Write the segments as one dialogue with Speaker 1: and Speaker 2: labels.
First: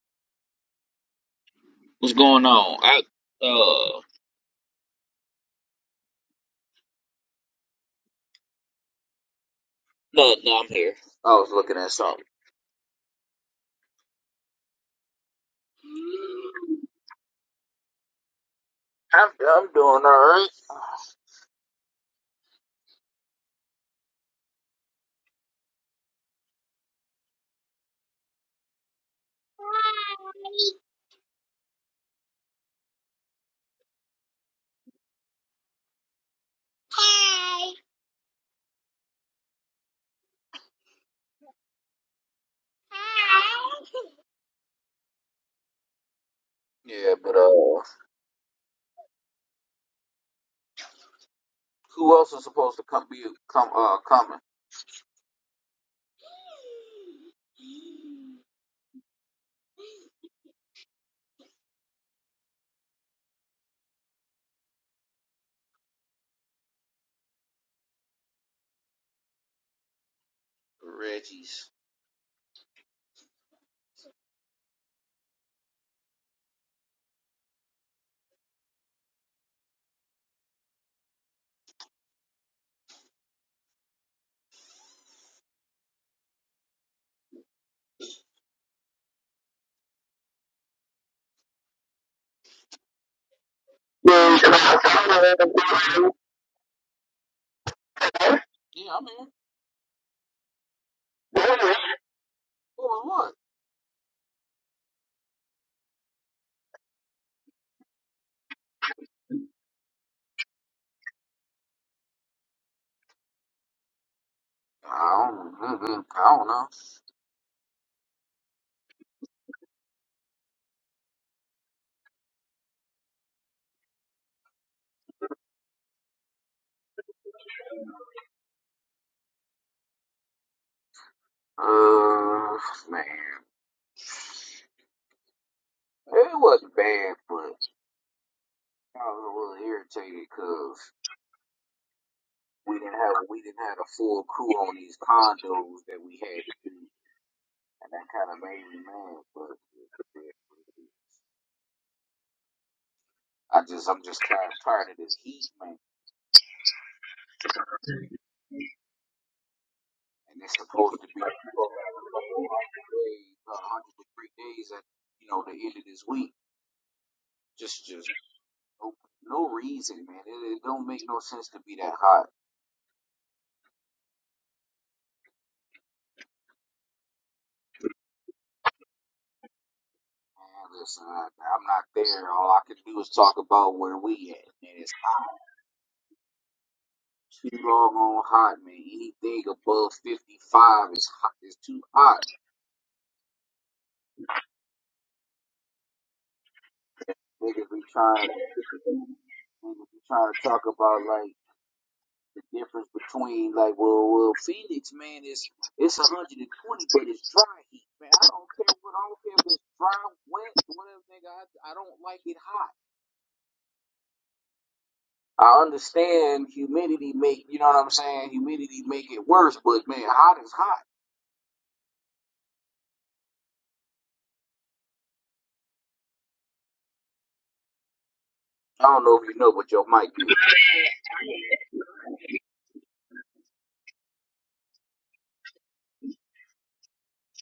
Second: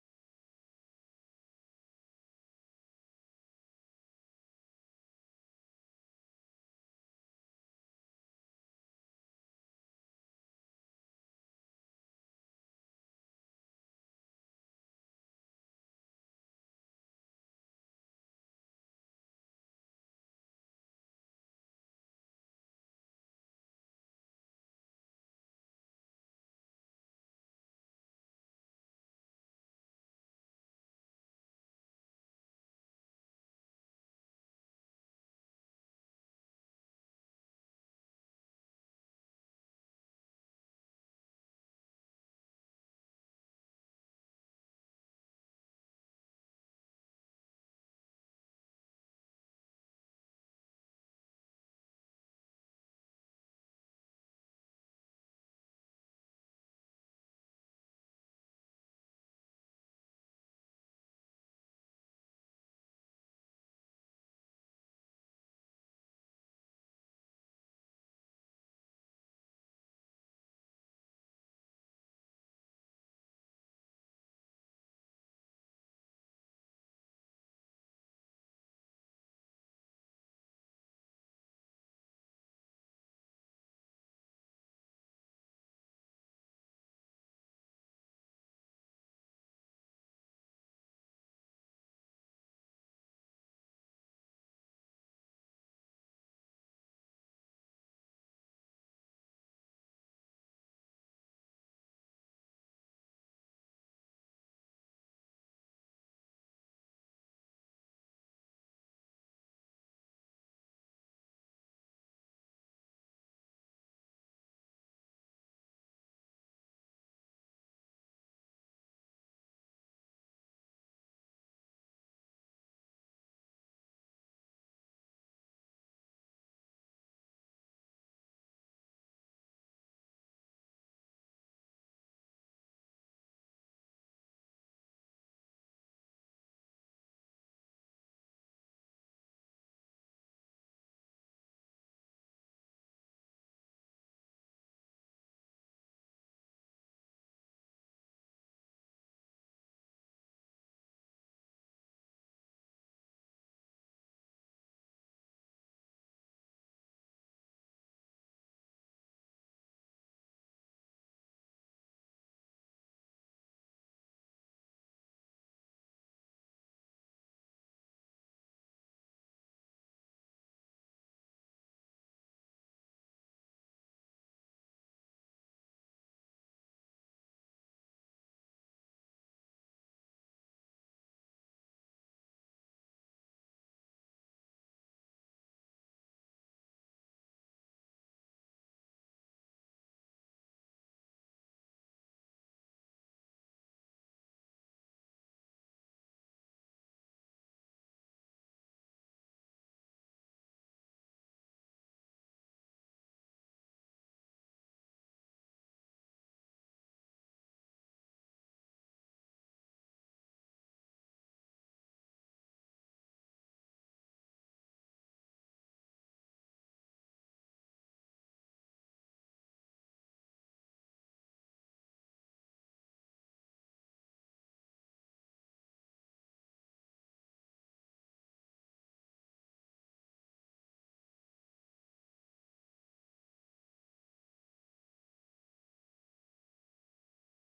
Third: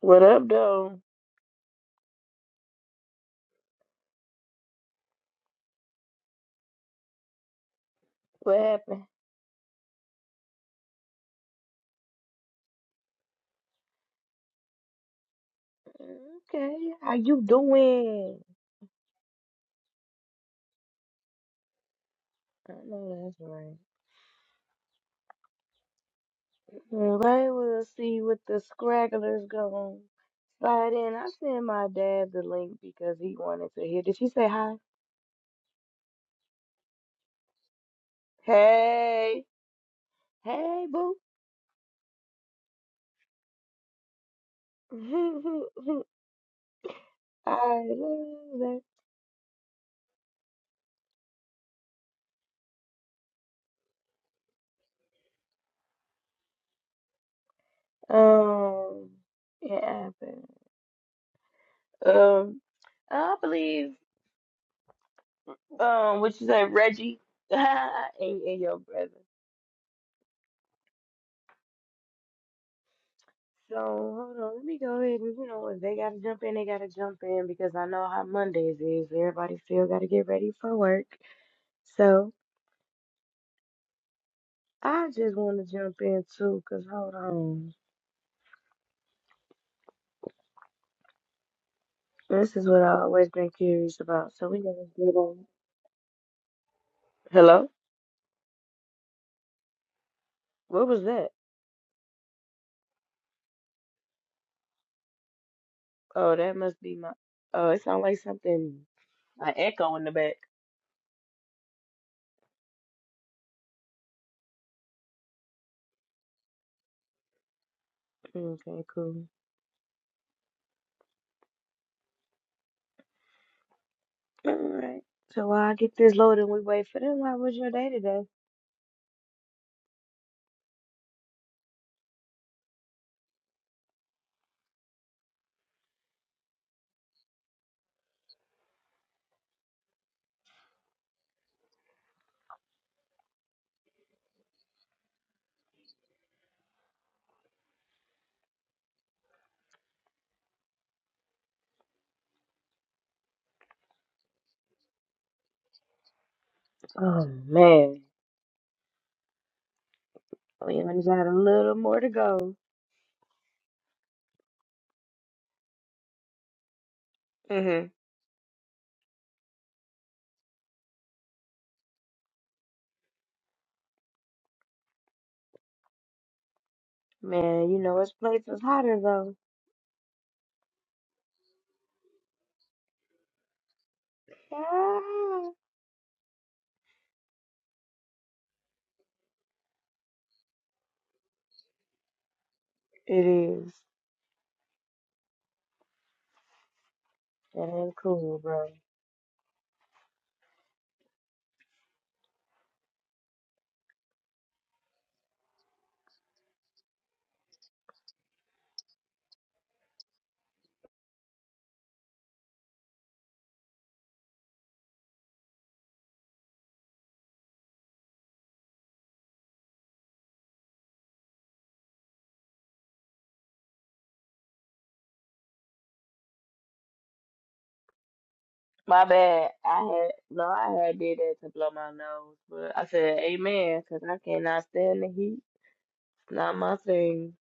Speaker 1: What up, though? What happened? Okay, how you doing? I know that's right. Well, we'll see what the scragglers gonna slide in. I sent my dad the link because he wanted to hear. Did she say hi? Hey, hey, boo. I love that. Um, it happened. Um, I believe. Um, what you say, Reggie? and, and your brother. So hold on, let me go ahead and you know if they gotta jump in, they gotta jump in because I know how Mondays is. Everybody still gotta get ready for work. So I just want to jump in too, cause hold on, this is what I always been curious about. So we gonna get on. Hello, what was that? Oh, that must be my. Oh, it sounds like something. An echo in the back. Okay, cool. All right. So while I get this loaded and we wait for them, how was your day today? Oh man, we only got a little more to go. hmm Man, you know, this place is hotter though. Ah, it is. That ain't cool, bro. My bad. I had no, I had did that to blow my nose, but I said amen because I cannot stand the heat. Not my thing.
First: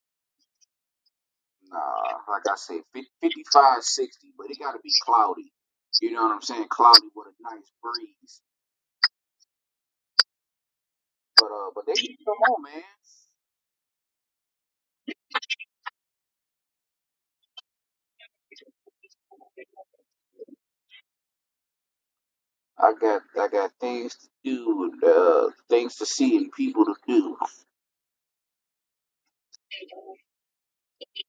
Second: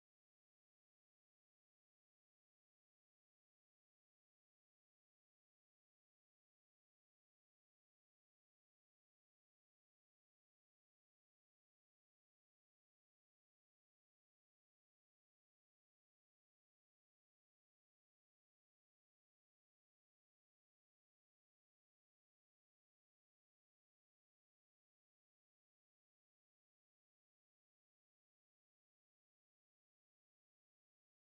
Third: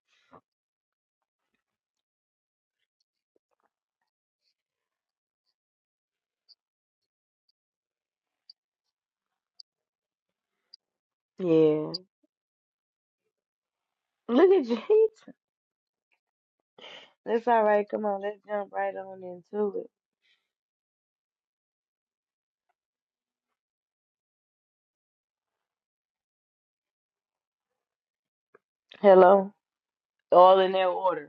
Speaker 1: Yeah. Look at you. It's all right. Come on, let's jump right on into it. Hello. All in their order.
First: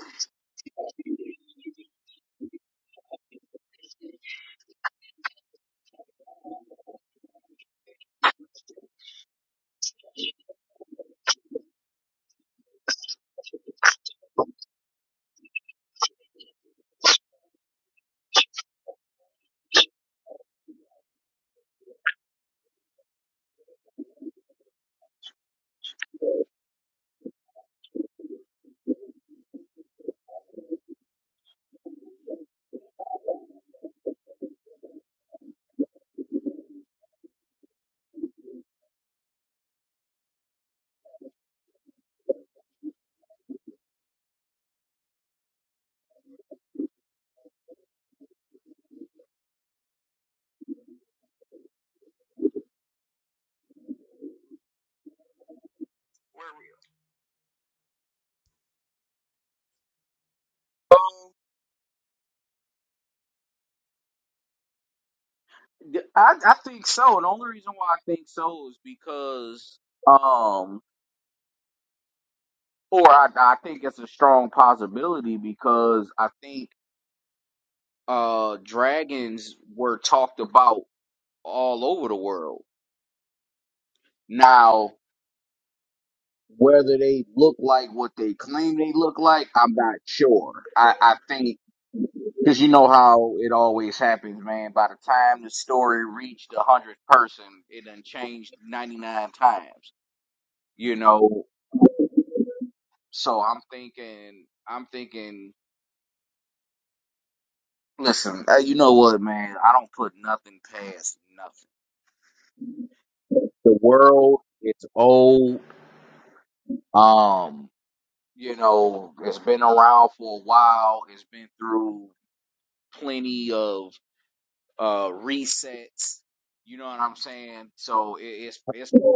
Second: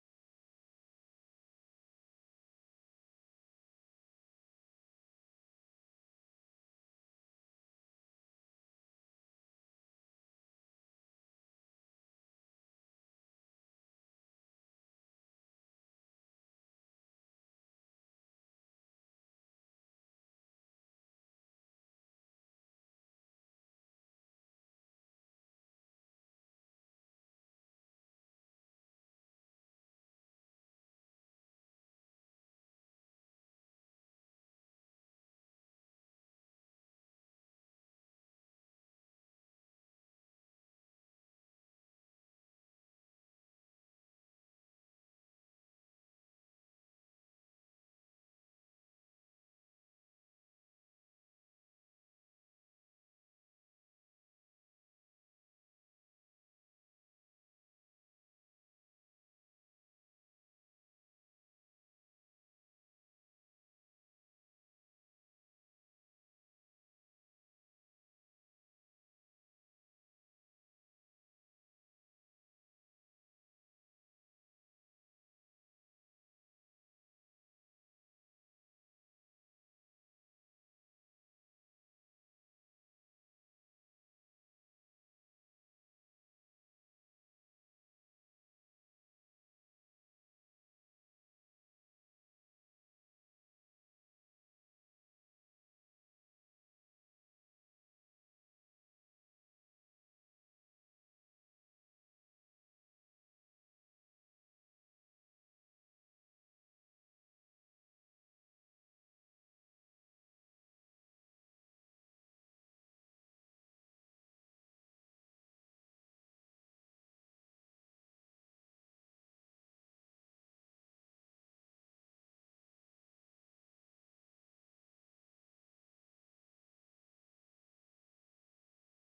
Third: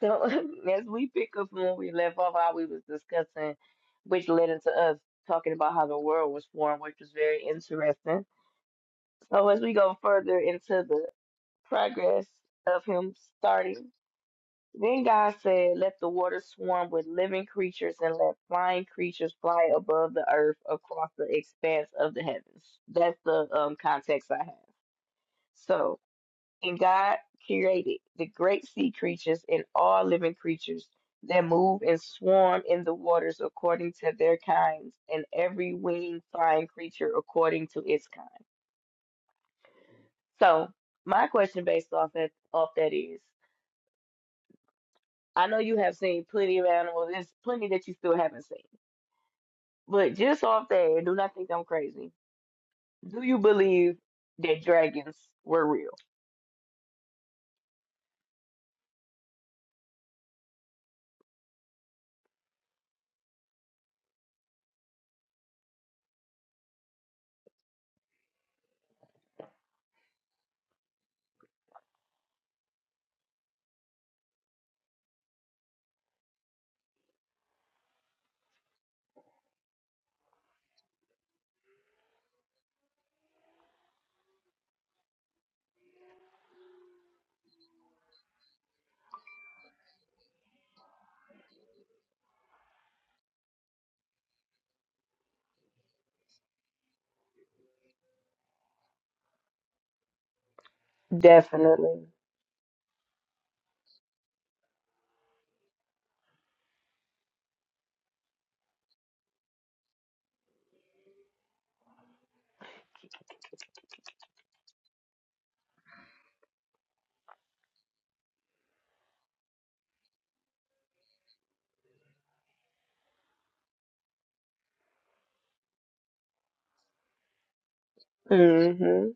Speaker 1: So as we pick up from where we left off, how we was discussing, which led into us talking about how the world was formed, which was very interesting. So as we go further into the progress of him starting, then God said, "Let the water swarm with living creatures, and let flying creatures fly above the earth across the expanse of the heavens." That's the um, context I have. So and God created the great sea creatures and all living creatures that move and swarm in the waters according to their kinds, and every winged flying creature according to its kind. So, my question based off that off that is, I know you have seen plenty of animals. There's plenty that you still haven't seen, but just off that, and do not think I'm crazy. Do you believe that dragons were real? Definitely. Mm-hmm.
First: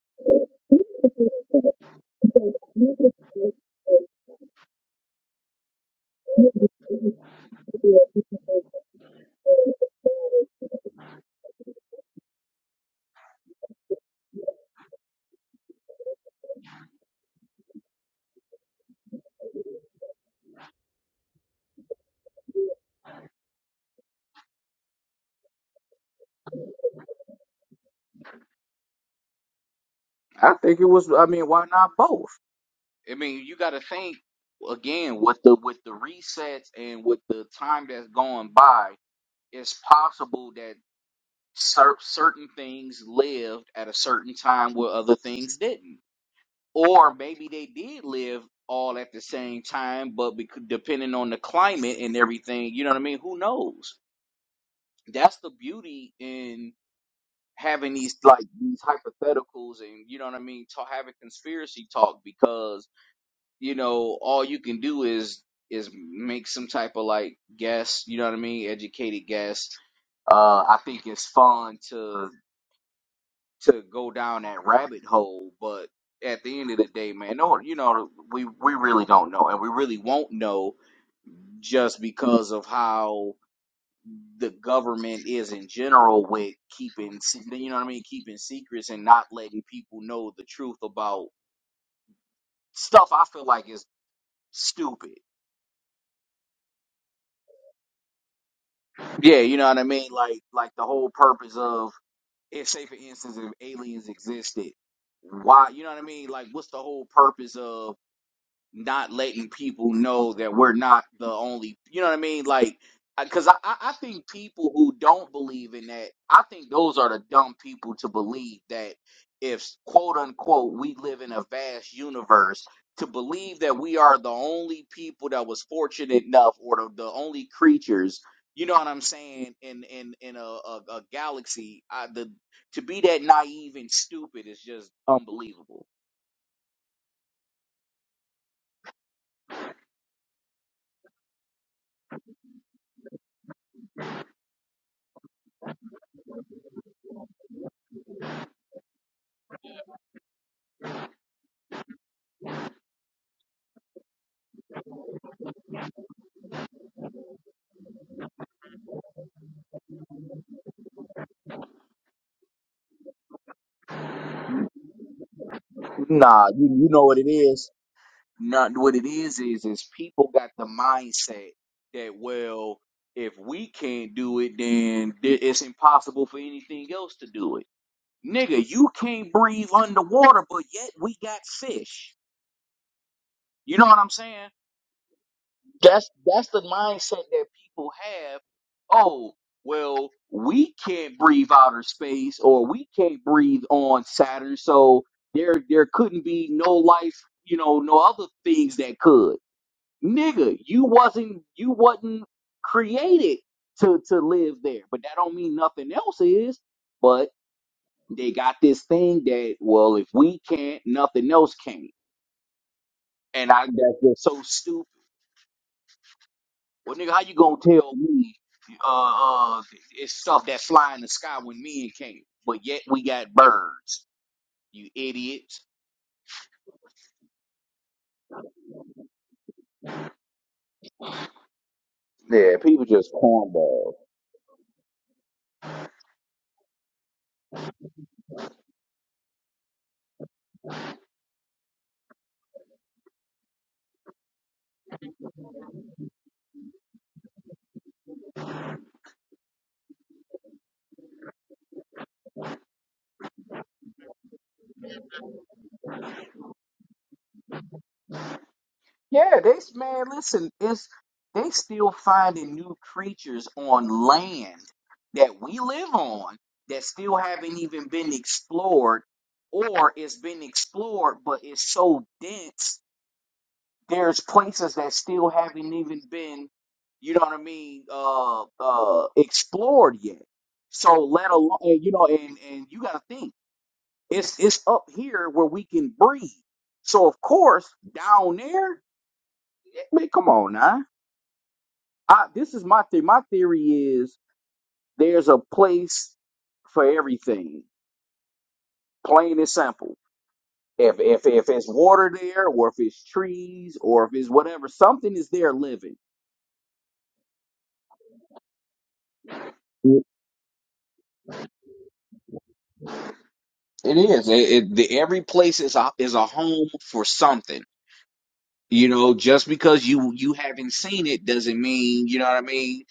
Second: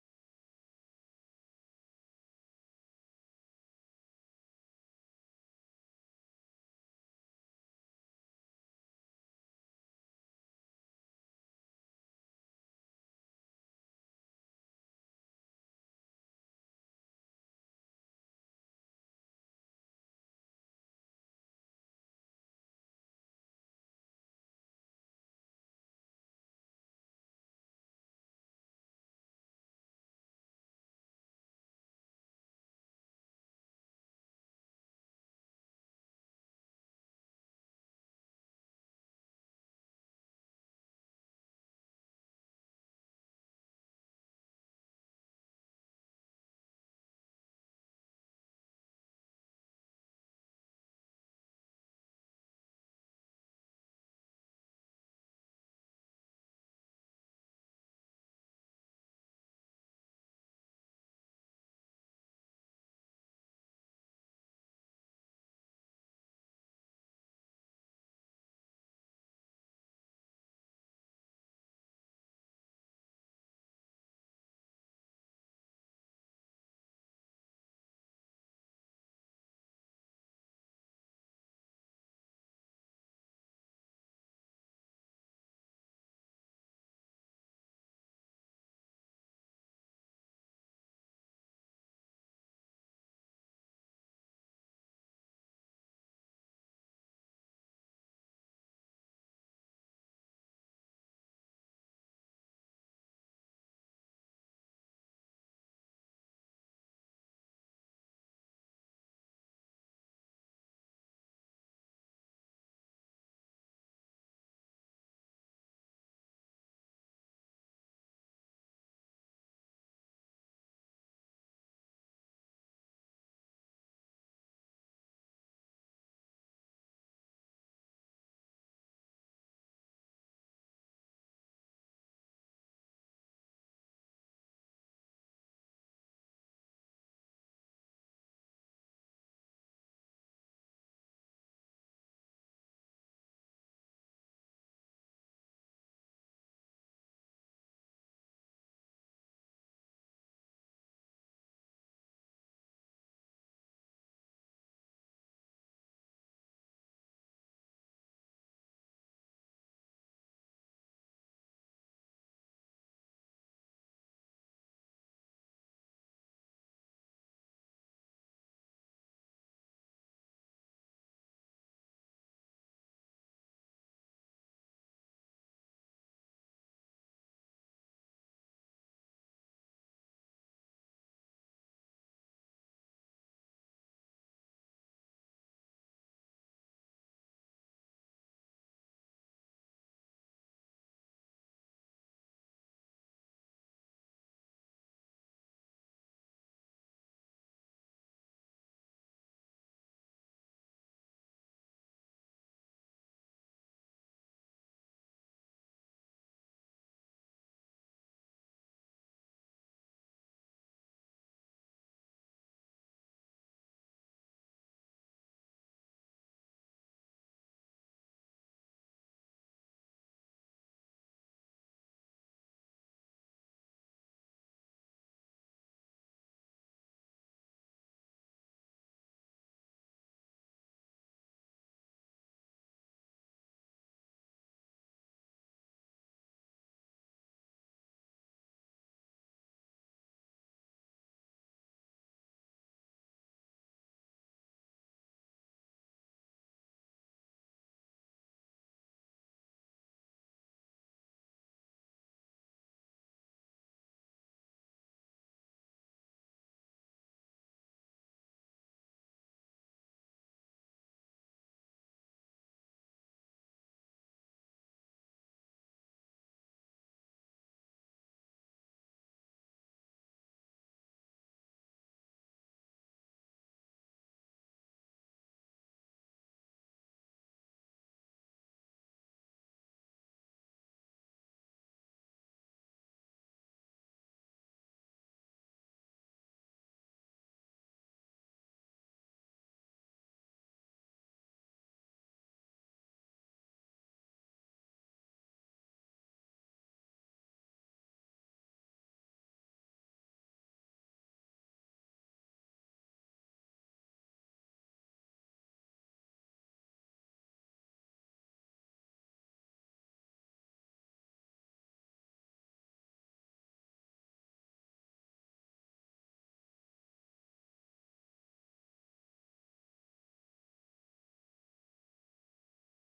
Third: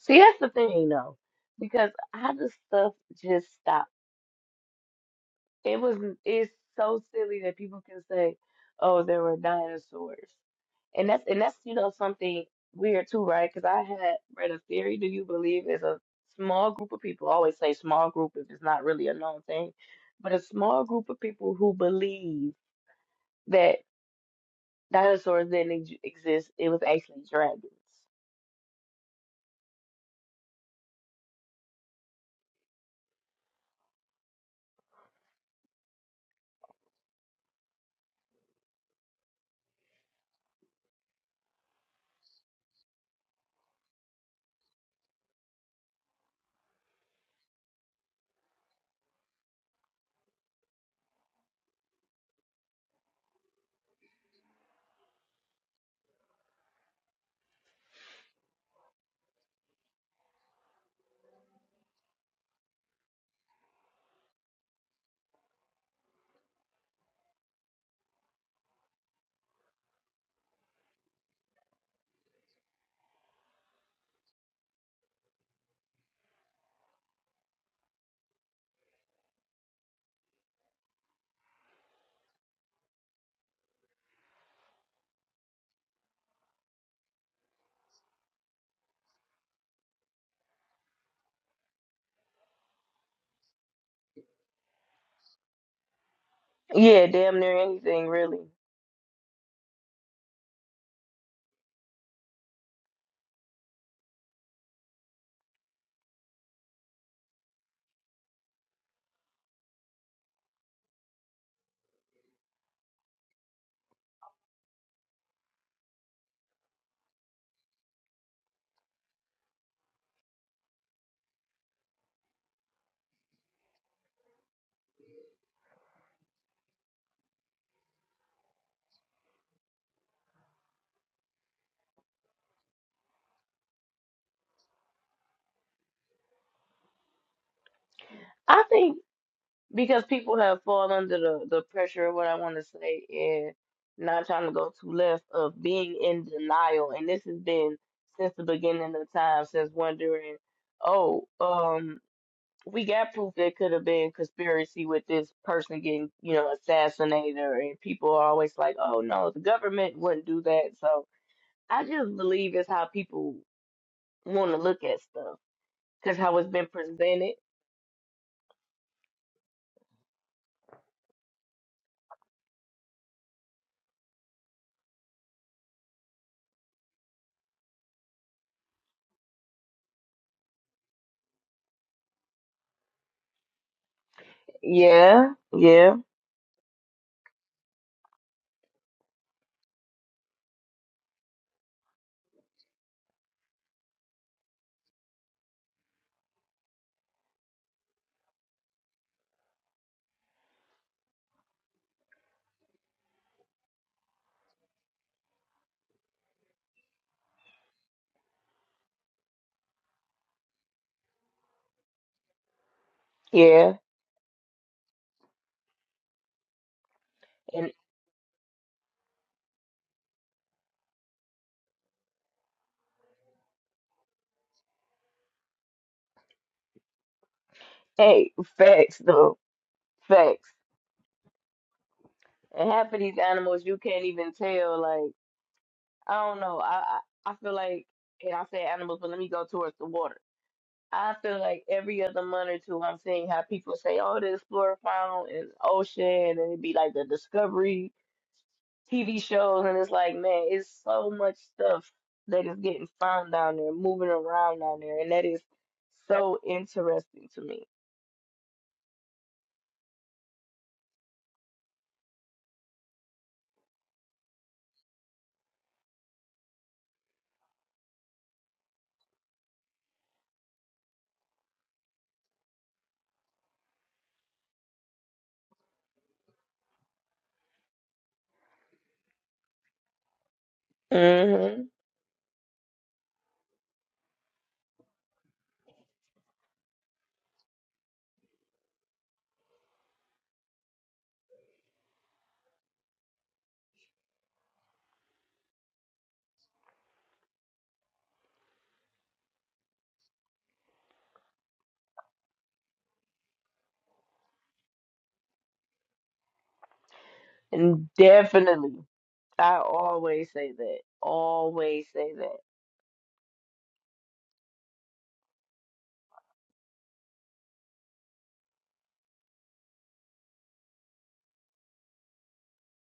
Speaker 1: See, that's the thing though, because how does stuff just stop? It was it's so silly that people can say, "Oh, there were dinosaurs," and that's and that's you know something weird too, right? Because I had read a theory. Do you believe is a small group of people? I always say small group if it's not really a known thing, but a small group of people who believe that dinosaurs didn't ex- exist. It was actually dragons. Yeah, damn near anything really. I think. because people have fallen under the, the pressure of what I want to say and not trying to go too left of being in denial. And this has been since the beginning of time, since wondering, oh, um, we got proof there could have been conspiracy with this person getting, you know, assassinated. And people are always like, oh, no, the government wouldn't do that. So I just believe it's how people want to look at stuff because how it's been presented. Yeah, yeah, yeah. Hey, facts though, facts. And half of these animals you can't even tell. Like I don't know. I I, I feel like, and I say animals, but let me go towards the water. I feel like every other month or two, I'm seeing how people say, "Oh, the explorer found an ocean," and it'd be like the Discovery TV shows, and it's like, man, it's so much stuff that is getting found down there, moving around down there, and that is so interesting to me. hmm And definitely. I always say that. Always say that.
Speaker 2: It is. It, it, the, every place is a, is a home for something. You know, just because you you haven't seen it doesn't mean you know what I mean.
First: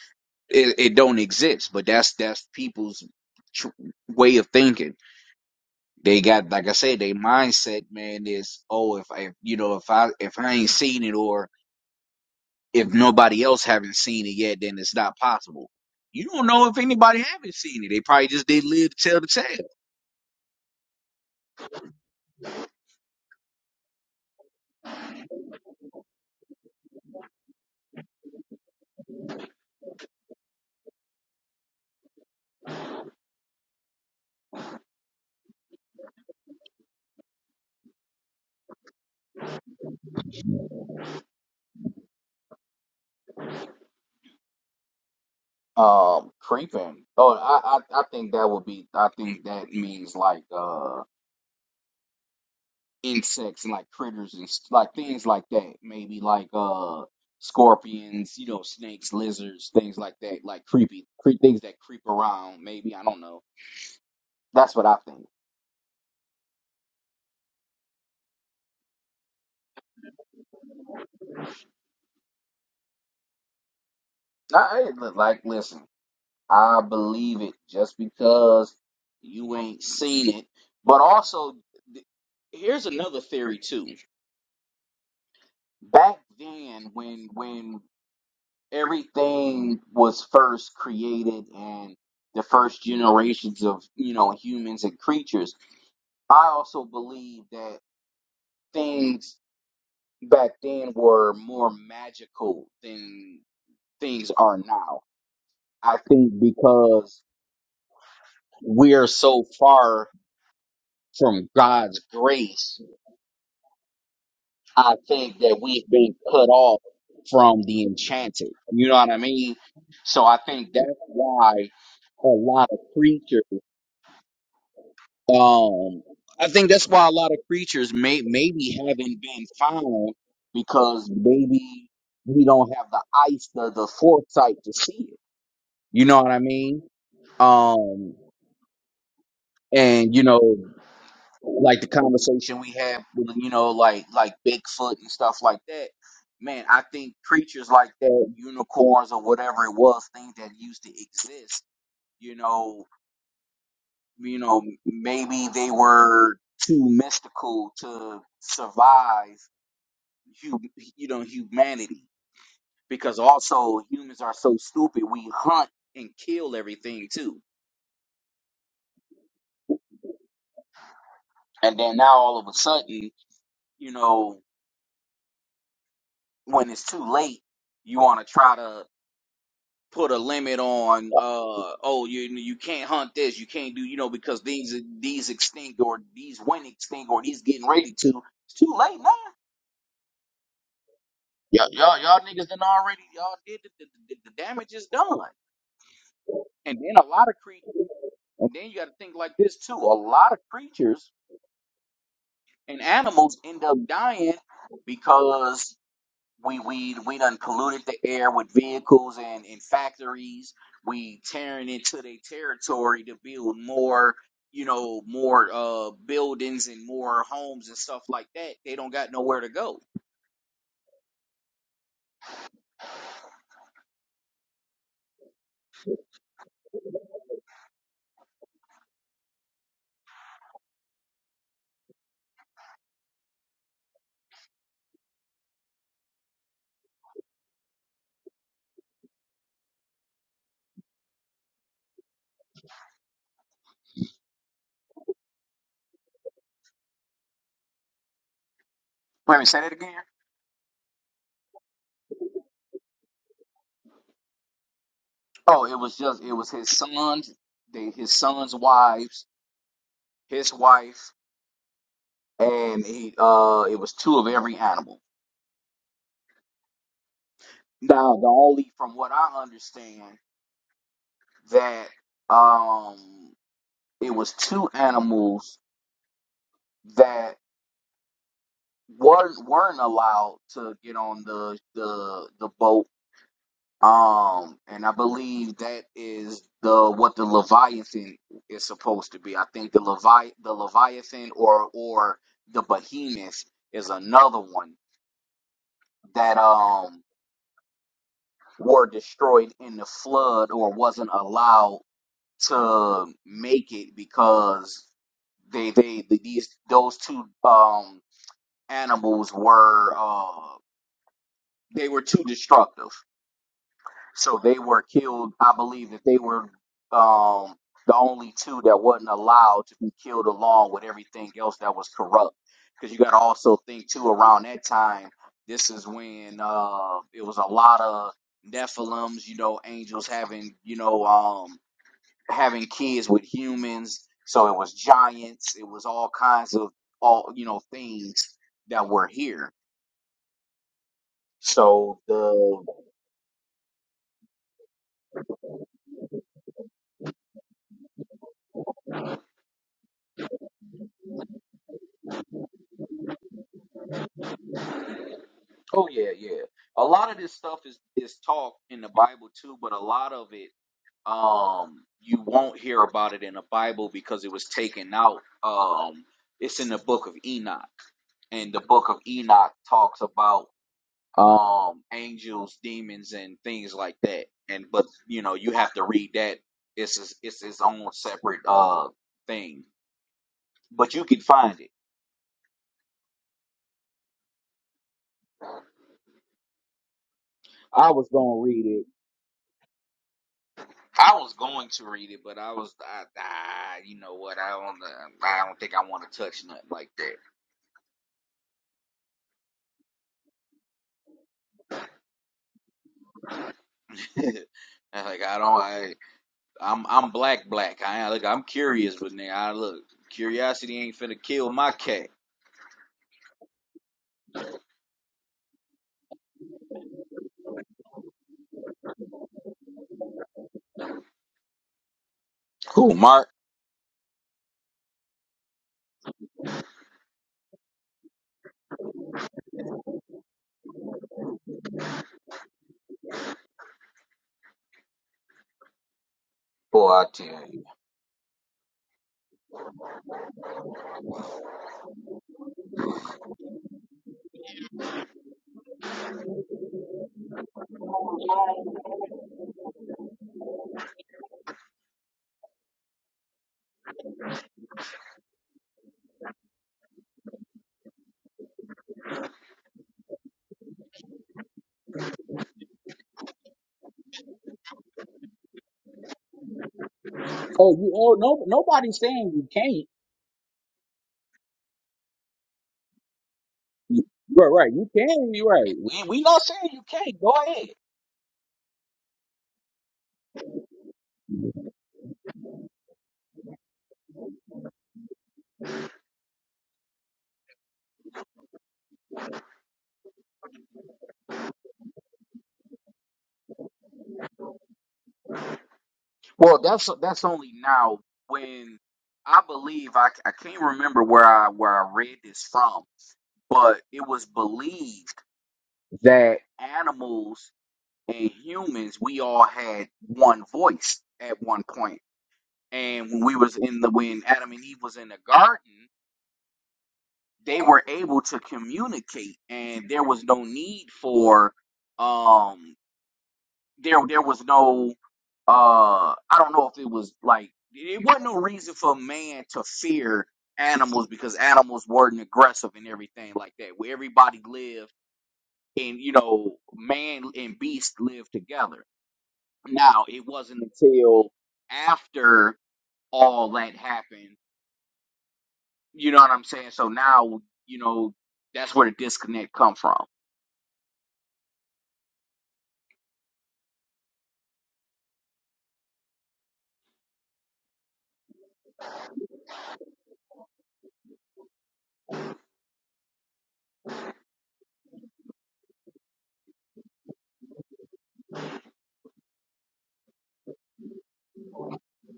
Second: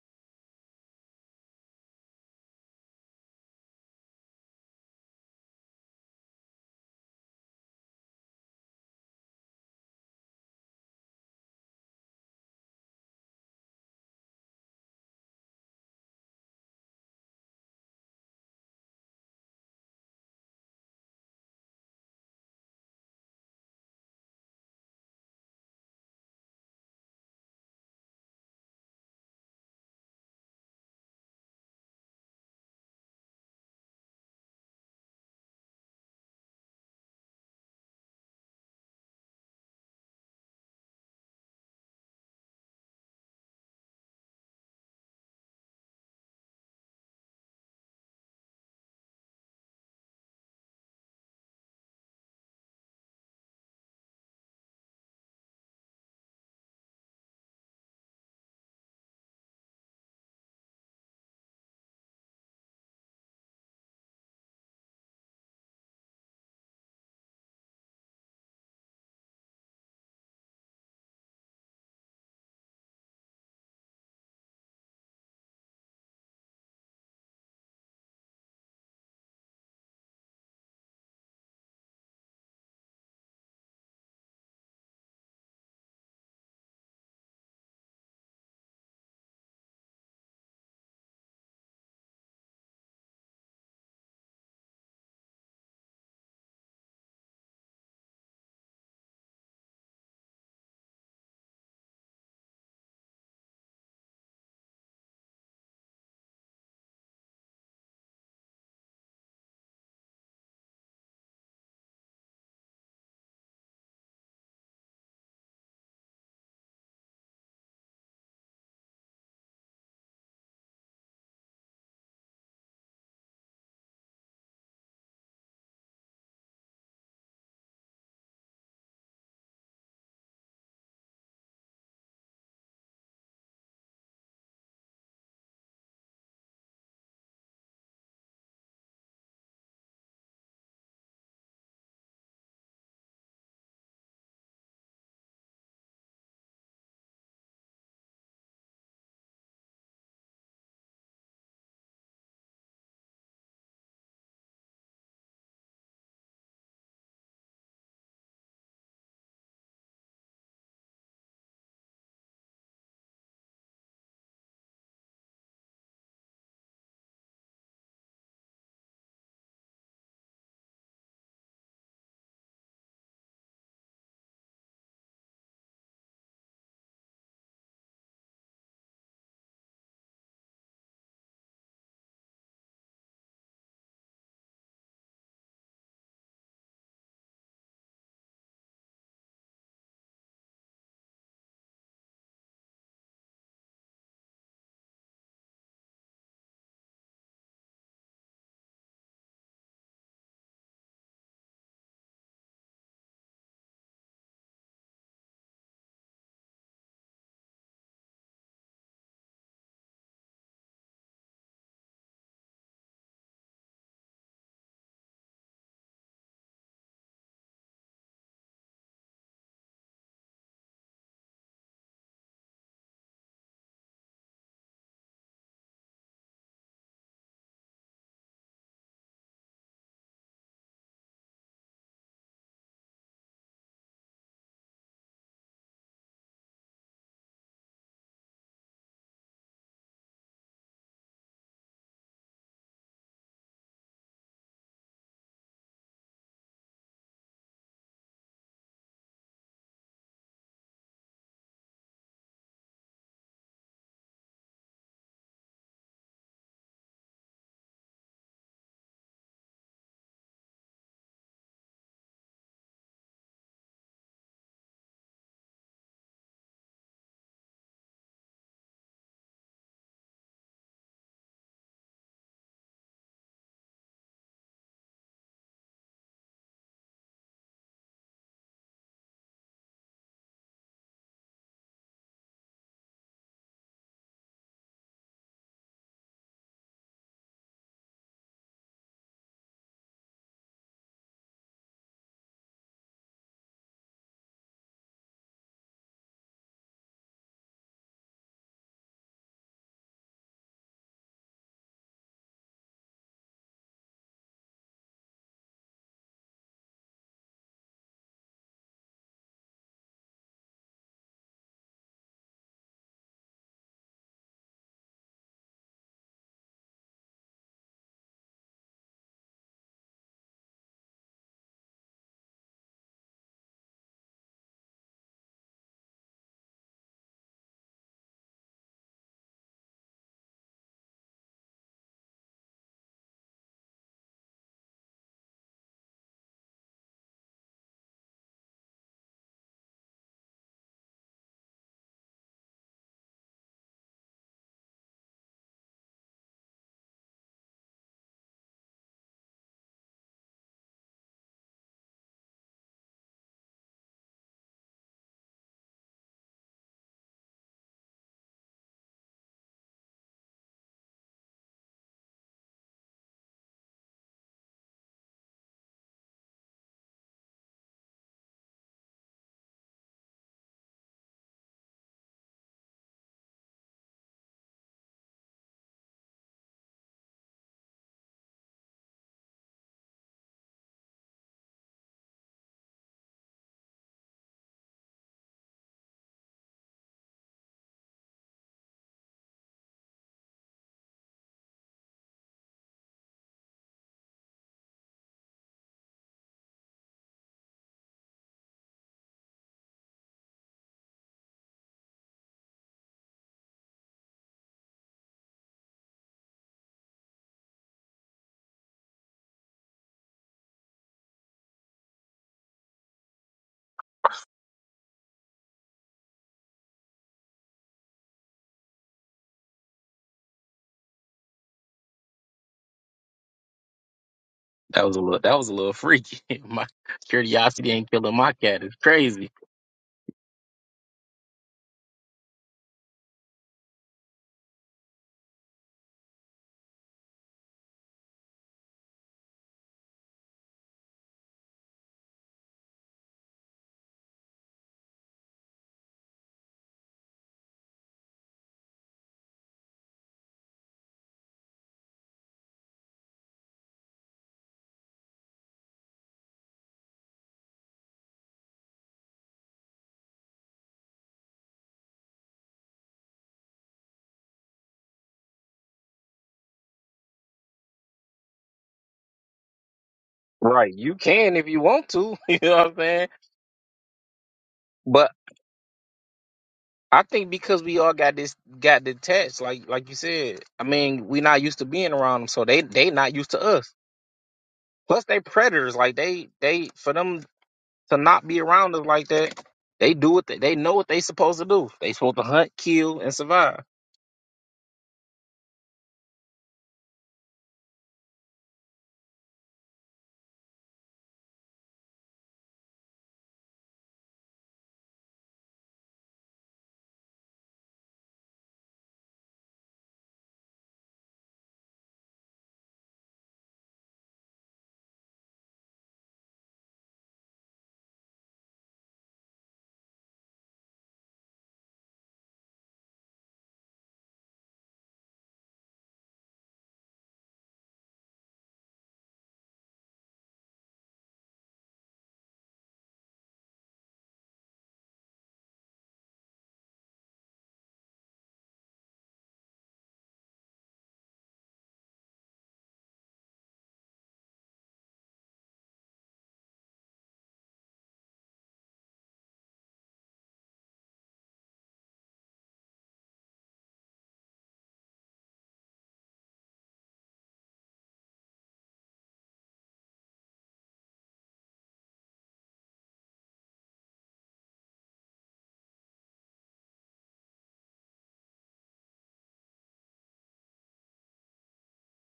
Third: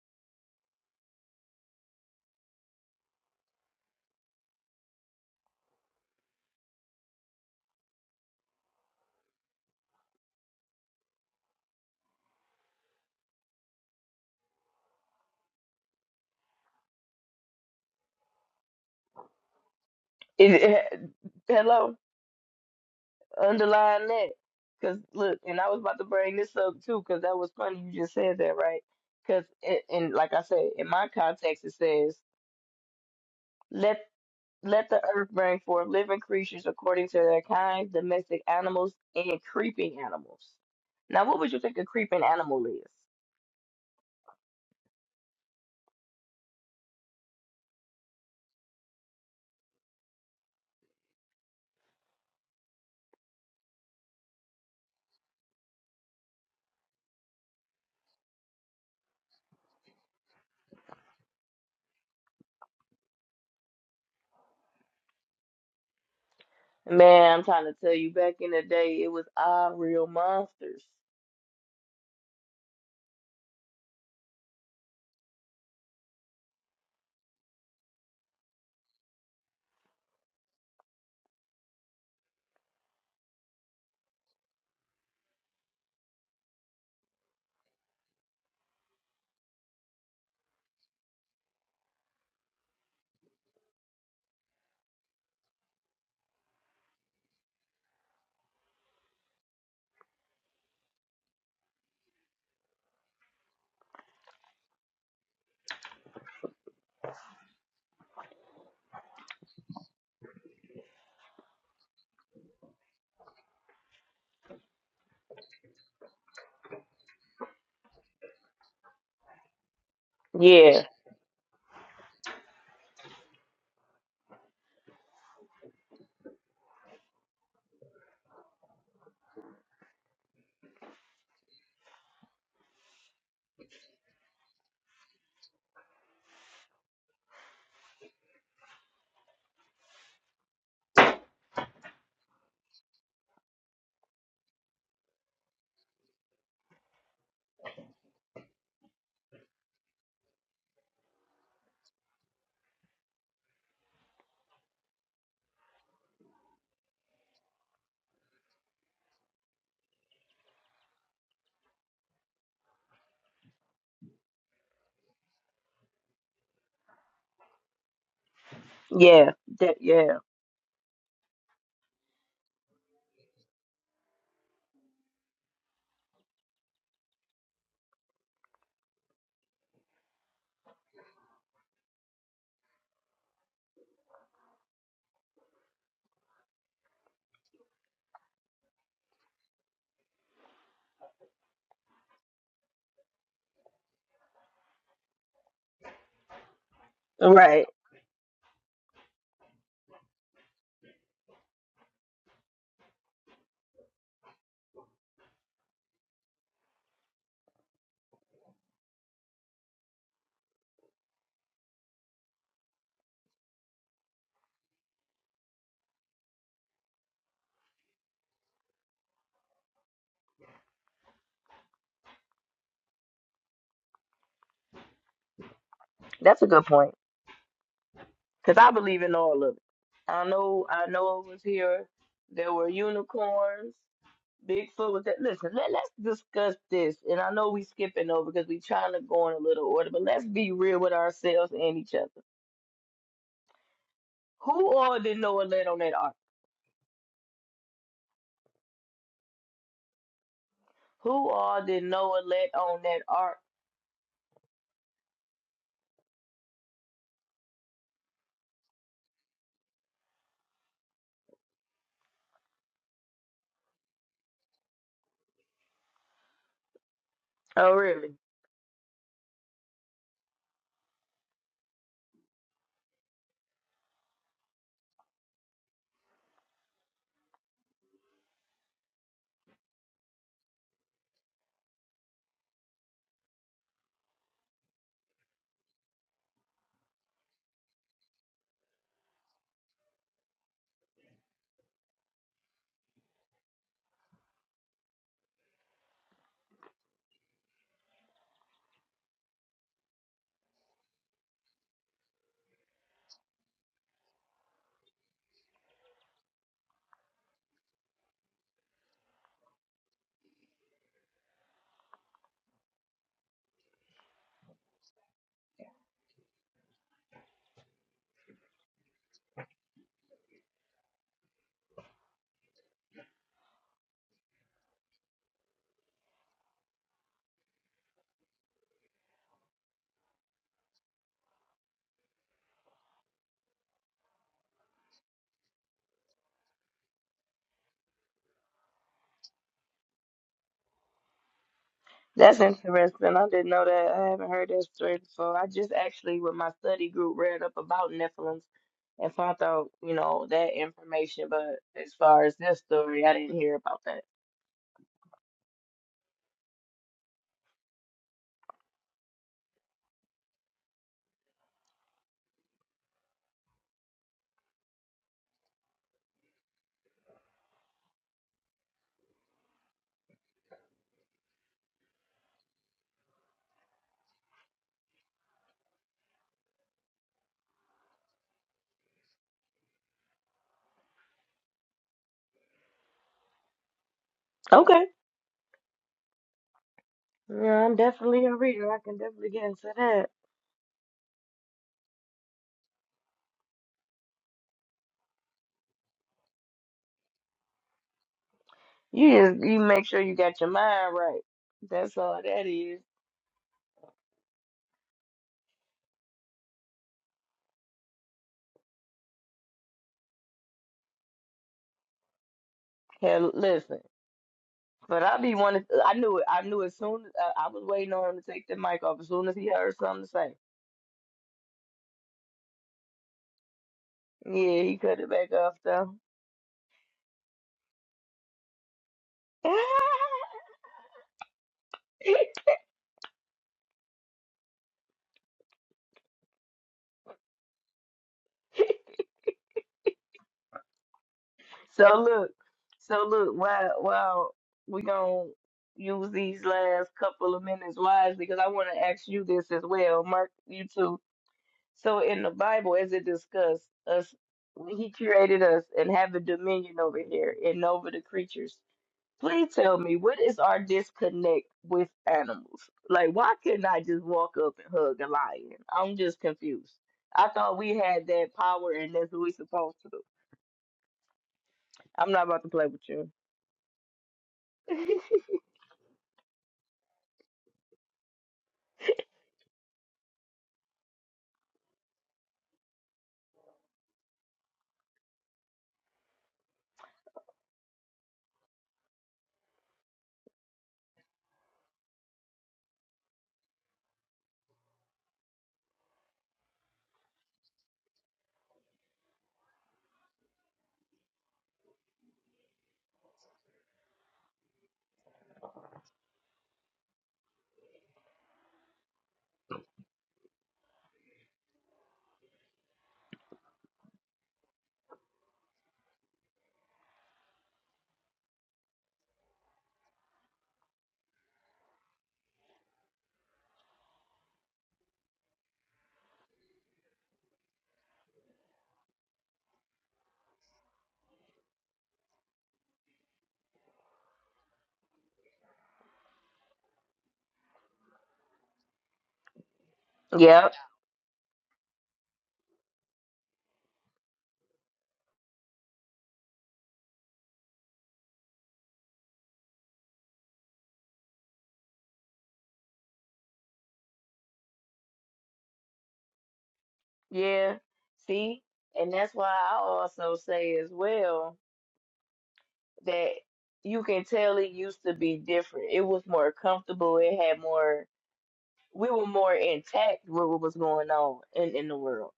Speaker 2: It, it don't exist. But that's that's people's tr- way of thinking. They got like I said, they mindset man is oh if I you know if I if I ain't seen or if they probably said
Speaker 1: It, it- hello, underline that. Cause look, and I was about to bring this up too, cause that was funny. You just said that, right? Cause and like I said, in my context, it says let let the earth bring forth living creatures according to their kind, domestic animals and creeping animals. Now, what would you think a creeping animal is? Man, I'm trying to tell you, back in the day, it was our real monsters.
Speaker 2: I was were God's. I, oh
Speaker 1: Yeah. Yeah, that, yeah, right. That's a good point because I believe in all of it. I know, I know over here there were unicorns. Bigfoot was that. Listen, let, let's discuss this. And I know we skipping over because we trying to go in a little order, but let's be real with ourselves and each other. Who all did Noah let on that ark? Who all did Noah let on that ark? Oh, really? That's interesting. I didn't know that. I haven't heard that story before. I just actually, with my study group, read up about Nephilim and found out, you know, that information. But as far as this story, I didn't hear about that. Okay. Yeah, I'm definitely a reader. I can definitely get into that. You just, you make sure you got your mind right. That's all that is. Hell, listen. But I be wanting. I knew it. I knew as soon as uh, I was waiting on him to take the mic off. As soon as he heard something to say, yeah, he
Speaker 3: That was
Speaker 1: cut
Speaker 3: a
Speaker 1: it
Speaker 3: little
Speaker 1: back
Speaker 3: that was a
Speaker 1: off
Speaker 3: little
Speaker 1: though.
Speaker 3: freaky. My curiosity ain't killing my cat. It's crazy.
Speaker 1: So look, so look, while while we gonna use these last couple of minutes wisely, because I want to ask you this as well, Mark, you too. So in the Bible, as it discussed us, when He created us and have a dominion over here and over the creatures. Please tell me, what is our disconnect with animals? Like, why couldn't I just walk up and hug a lion? I'm just confused. I thought we
Speaker 2: you
Speaker 1: had
Speaker 2: oh
Speaker 1: that
Speaker 2: no
Speaker 1: power and
Speaker 2: nobody's
Speaker 1: that's what we
Speaker 2: saying you can't.
Speaker 1: supposed to do.
Speaker 3: Right. You can if you want
Speaker 1: I'm
Speaker 3: to.
Speaker 1: not
Speaker 3: You
Speaker 1: about to
Speaker 3: know
Speaker 1: play
Speaker 3: what I'm
Speaker 1: with
Speaker 3: saying?
Speaker 1: you.
Speaker 2: Right, right. You
Speaker 3: But
Speaker 2: can. You're right.
Speaker 3: I think because we all got this got detached, like like you said, I mean, we not used to being around them, so they they not used to us. Plus they predators. Like they they for them to not be around us like that, they do what they, they know what they supposed to do. They supposed to hunt, kill, and survive.
Speaker 1: Yep. Yeah. See, and that's why I also say as well that you can tell it used to be different. It was more comfortable. It had more. We were more intact with what was going on in in the world,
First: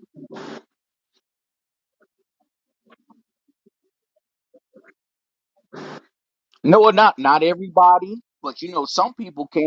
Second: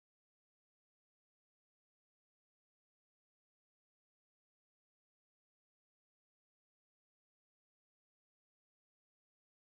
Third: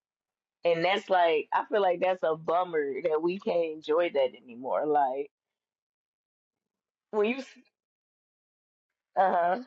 Speaker 1: and that's like I feel like that's a bummer that we can't enjoy that anymore. Like when you, uh huh,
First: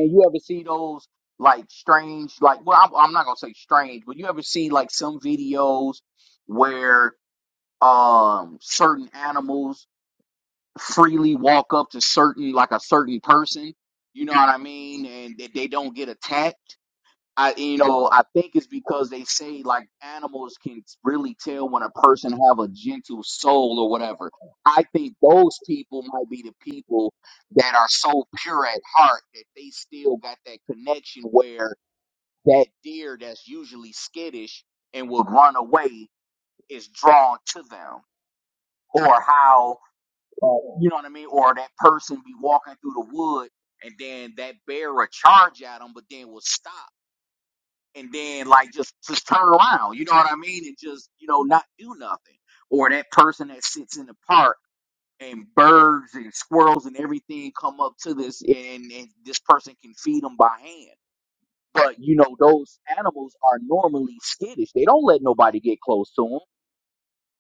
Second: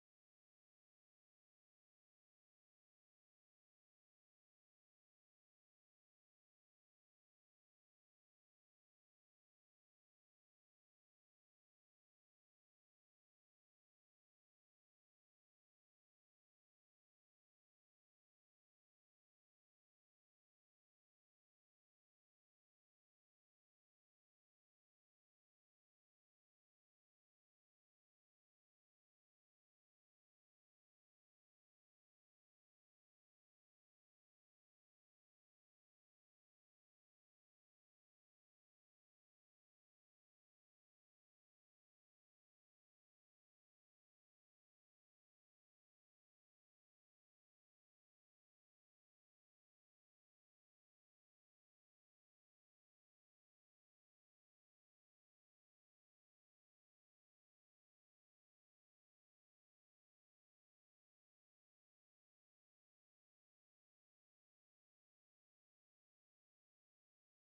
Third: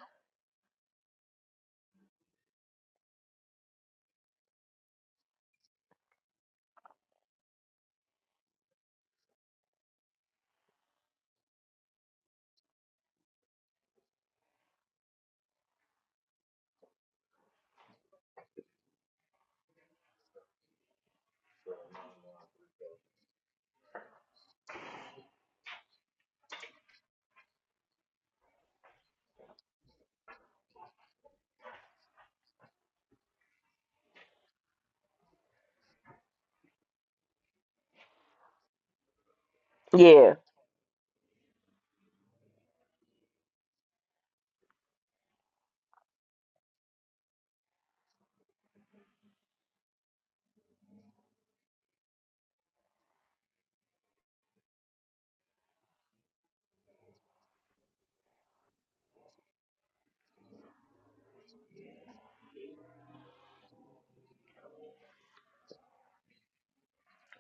Speaker 1: yeah,
Speaker 2: You know what I mean? Or that person be walking through the wood.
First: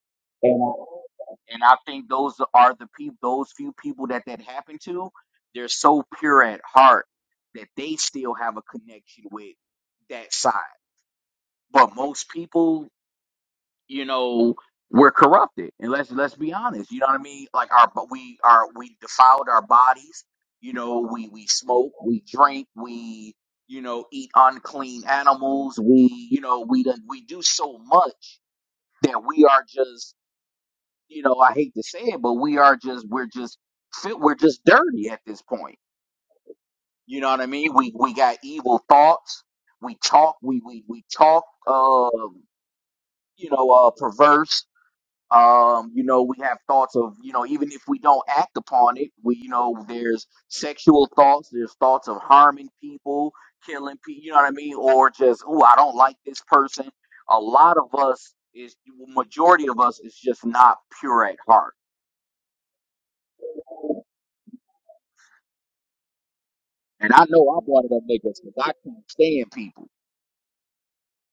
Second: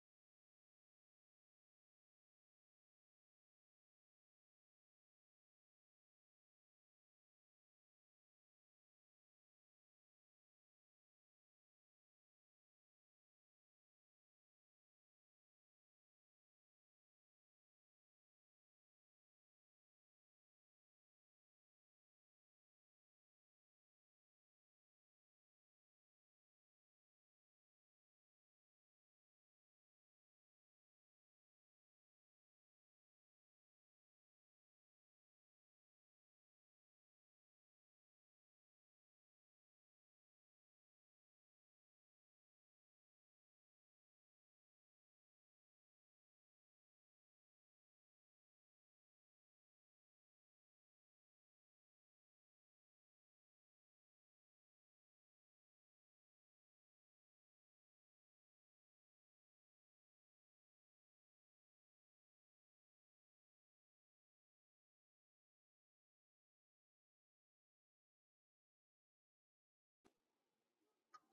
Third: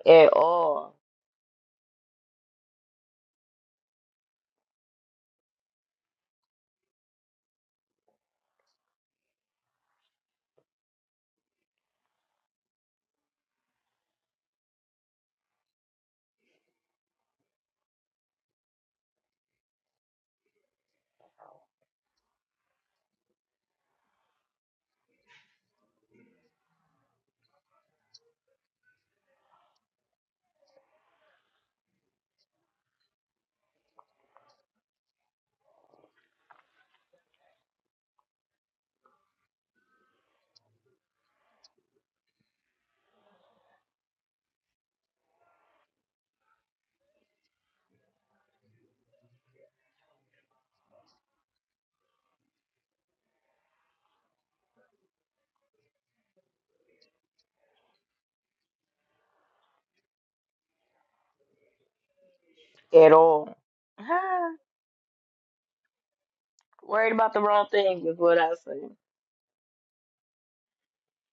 Speaker 1: at
Speaker 2: And,
Speaker 1: all, at all. Huh? Worried about the wrong thing is what I say.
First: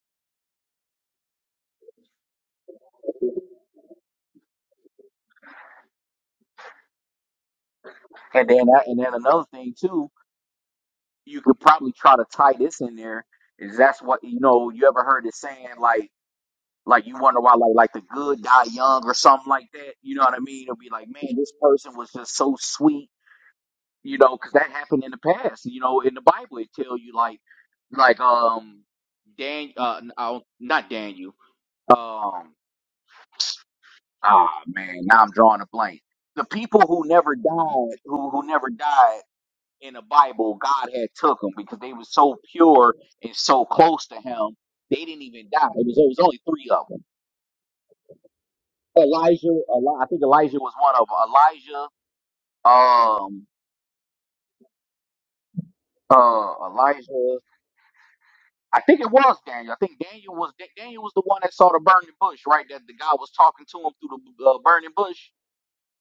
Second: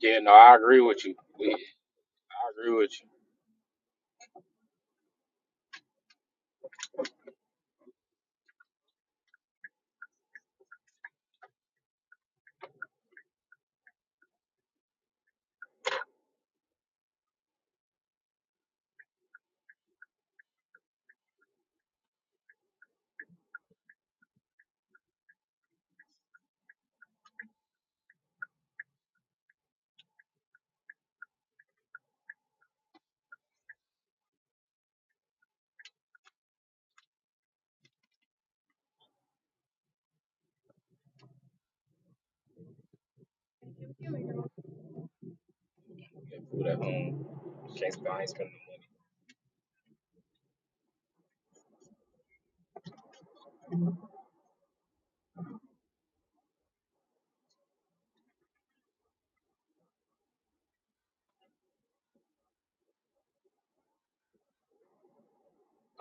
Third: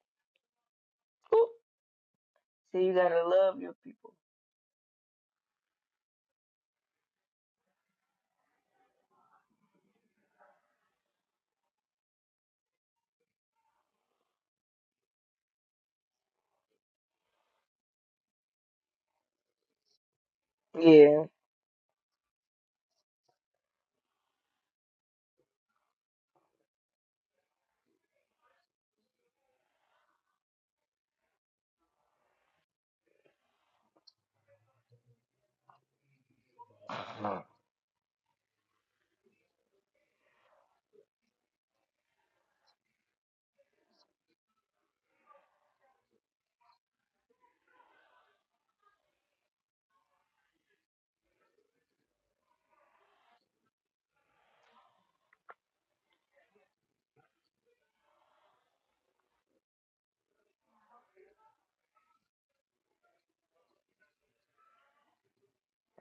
Speaker 3: Yeah, no, I agree with you.
Speaker 1: Oop.
Speaker 3: We, I agree
Speaker 1: So
Speaker 3: with
Speaker 1: you
Speaker 3: you.
Speaker 1: gotta love your people. Yeah.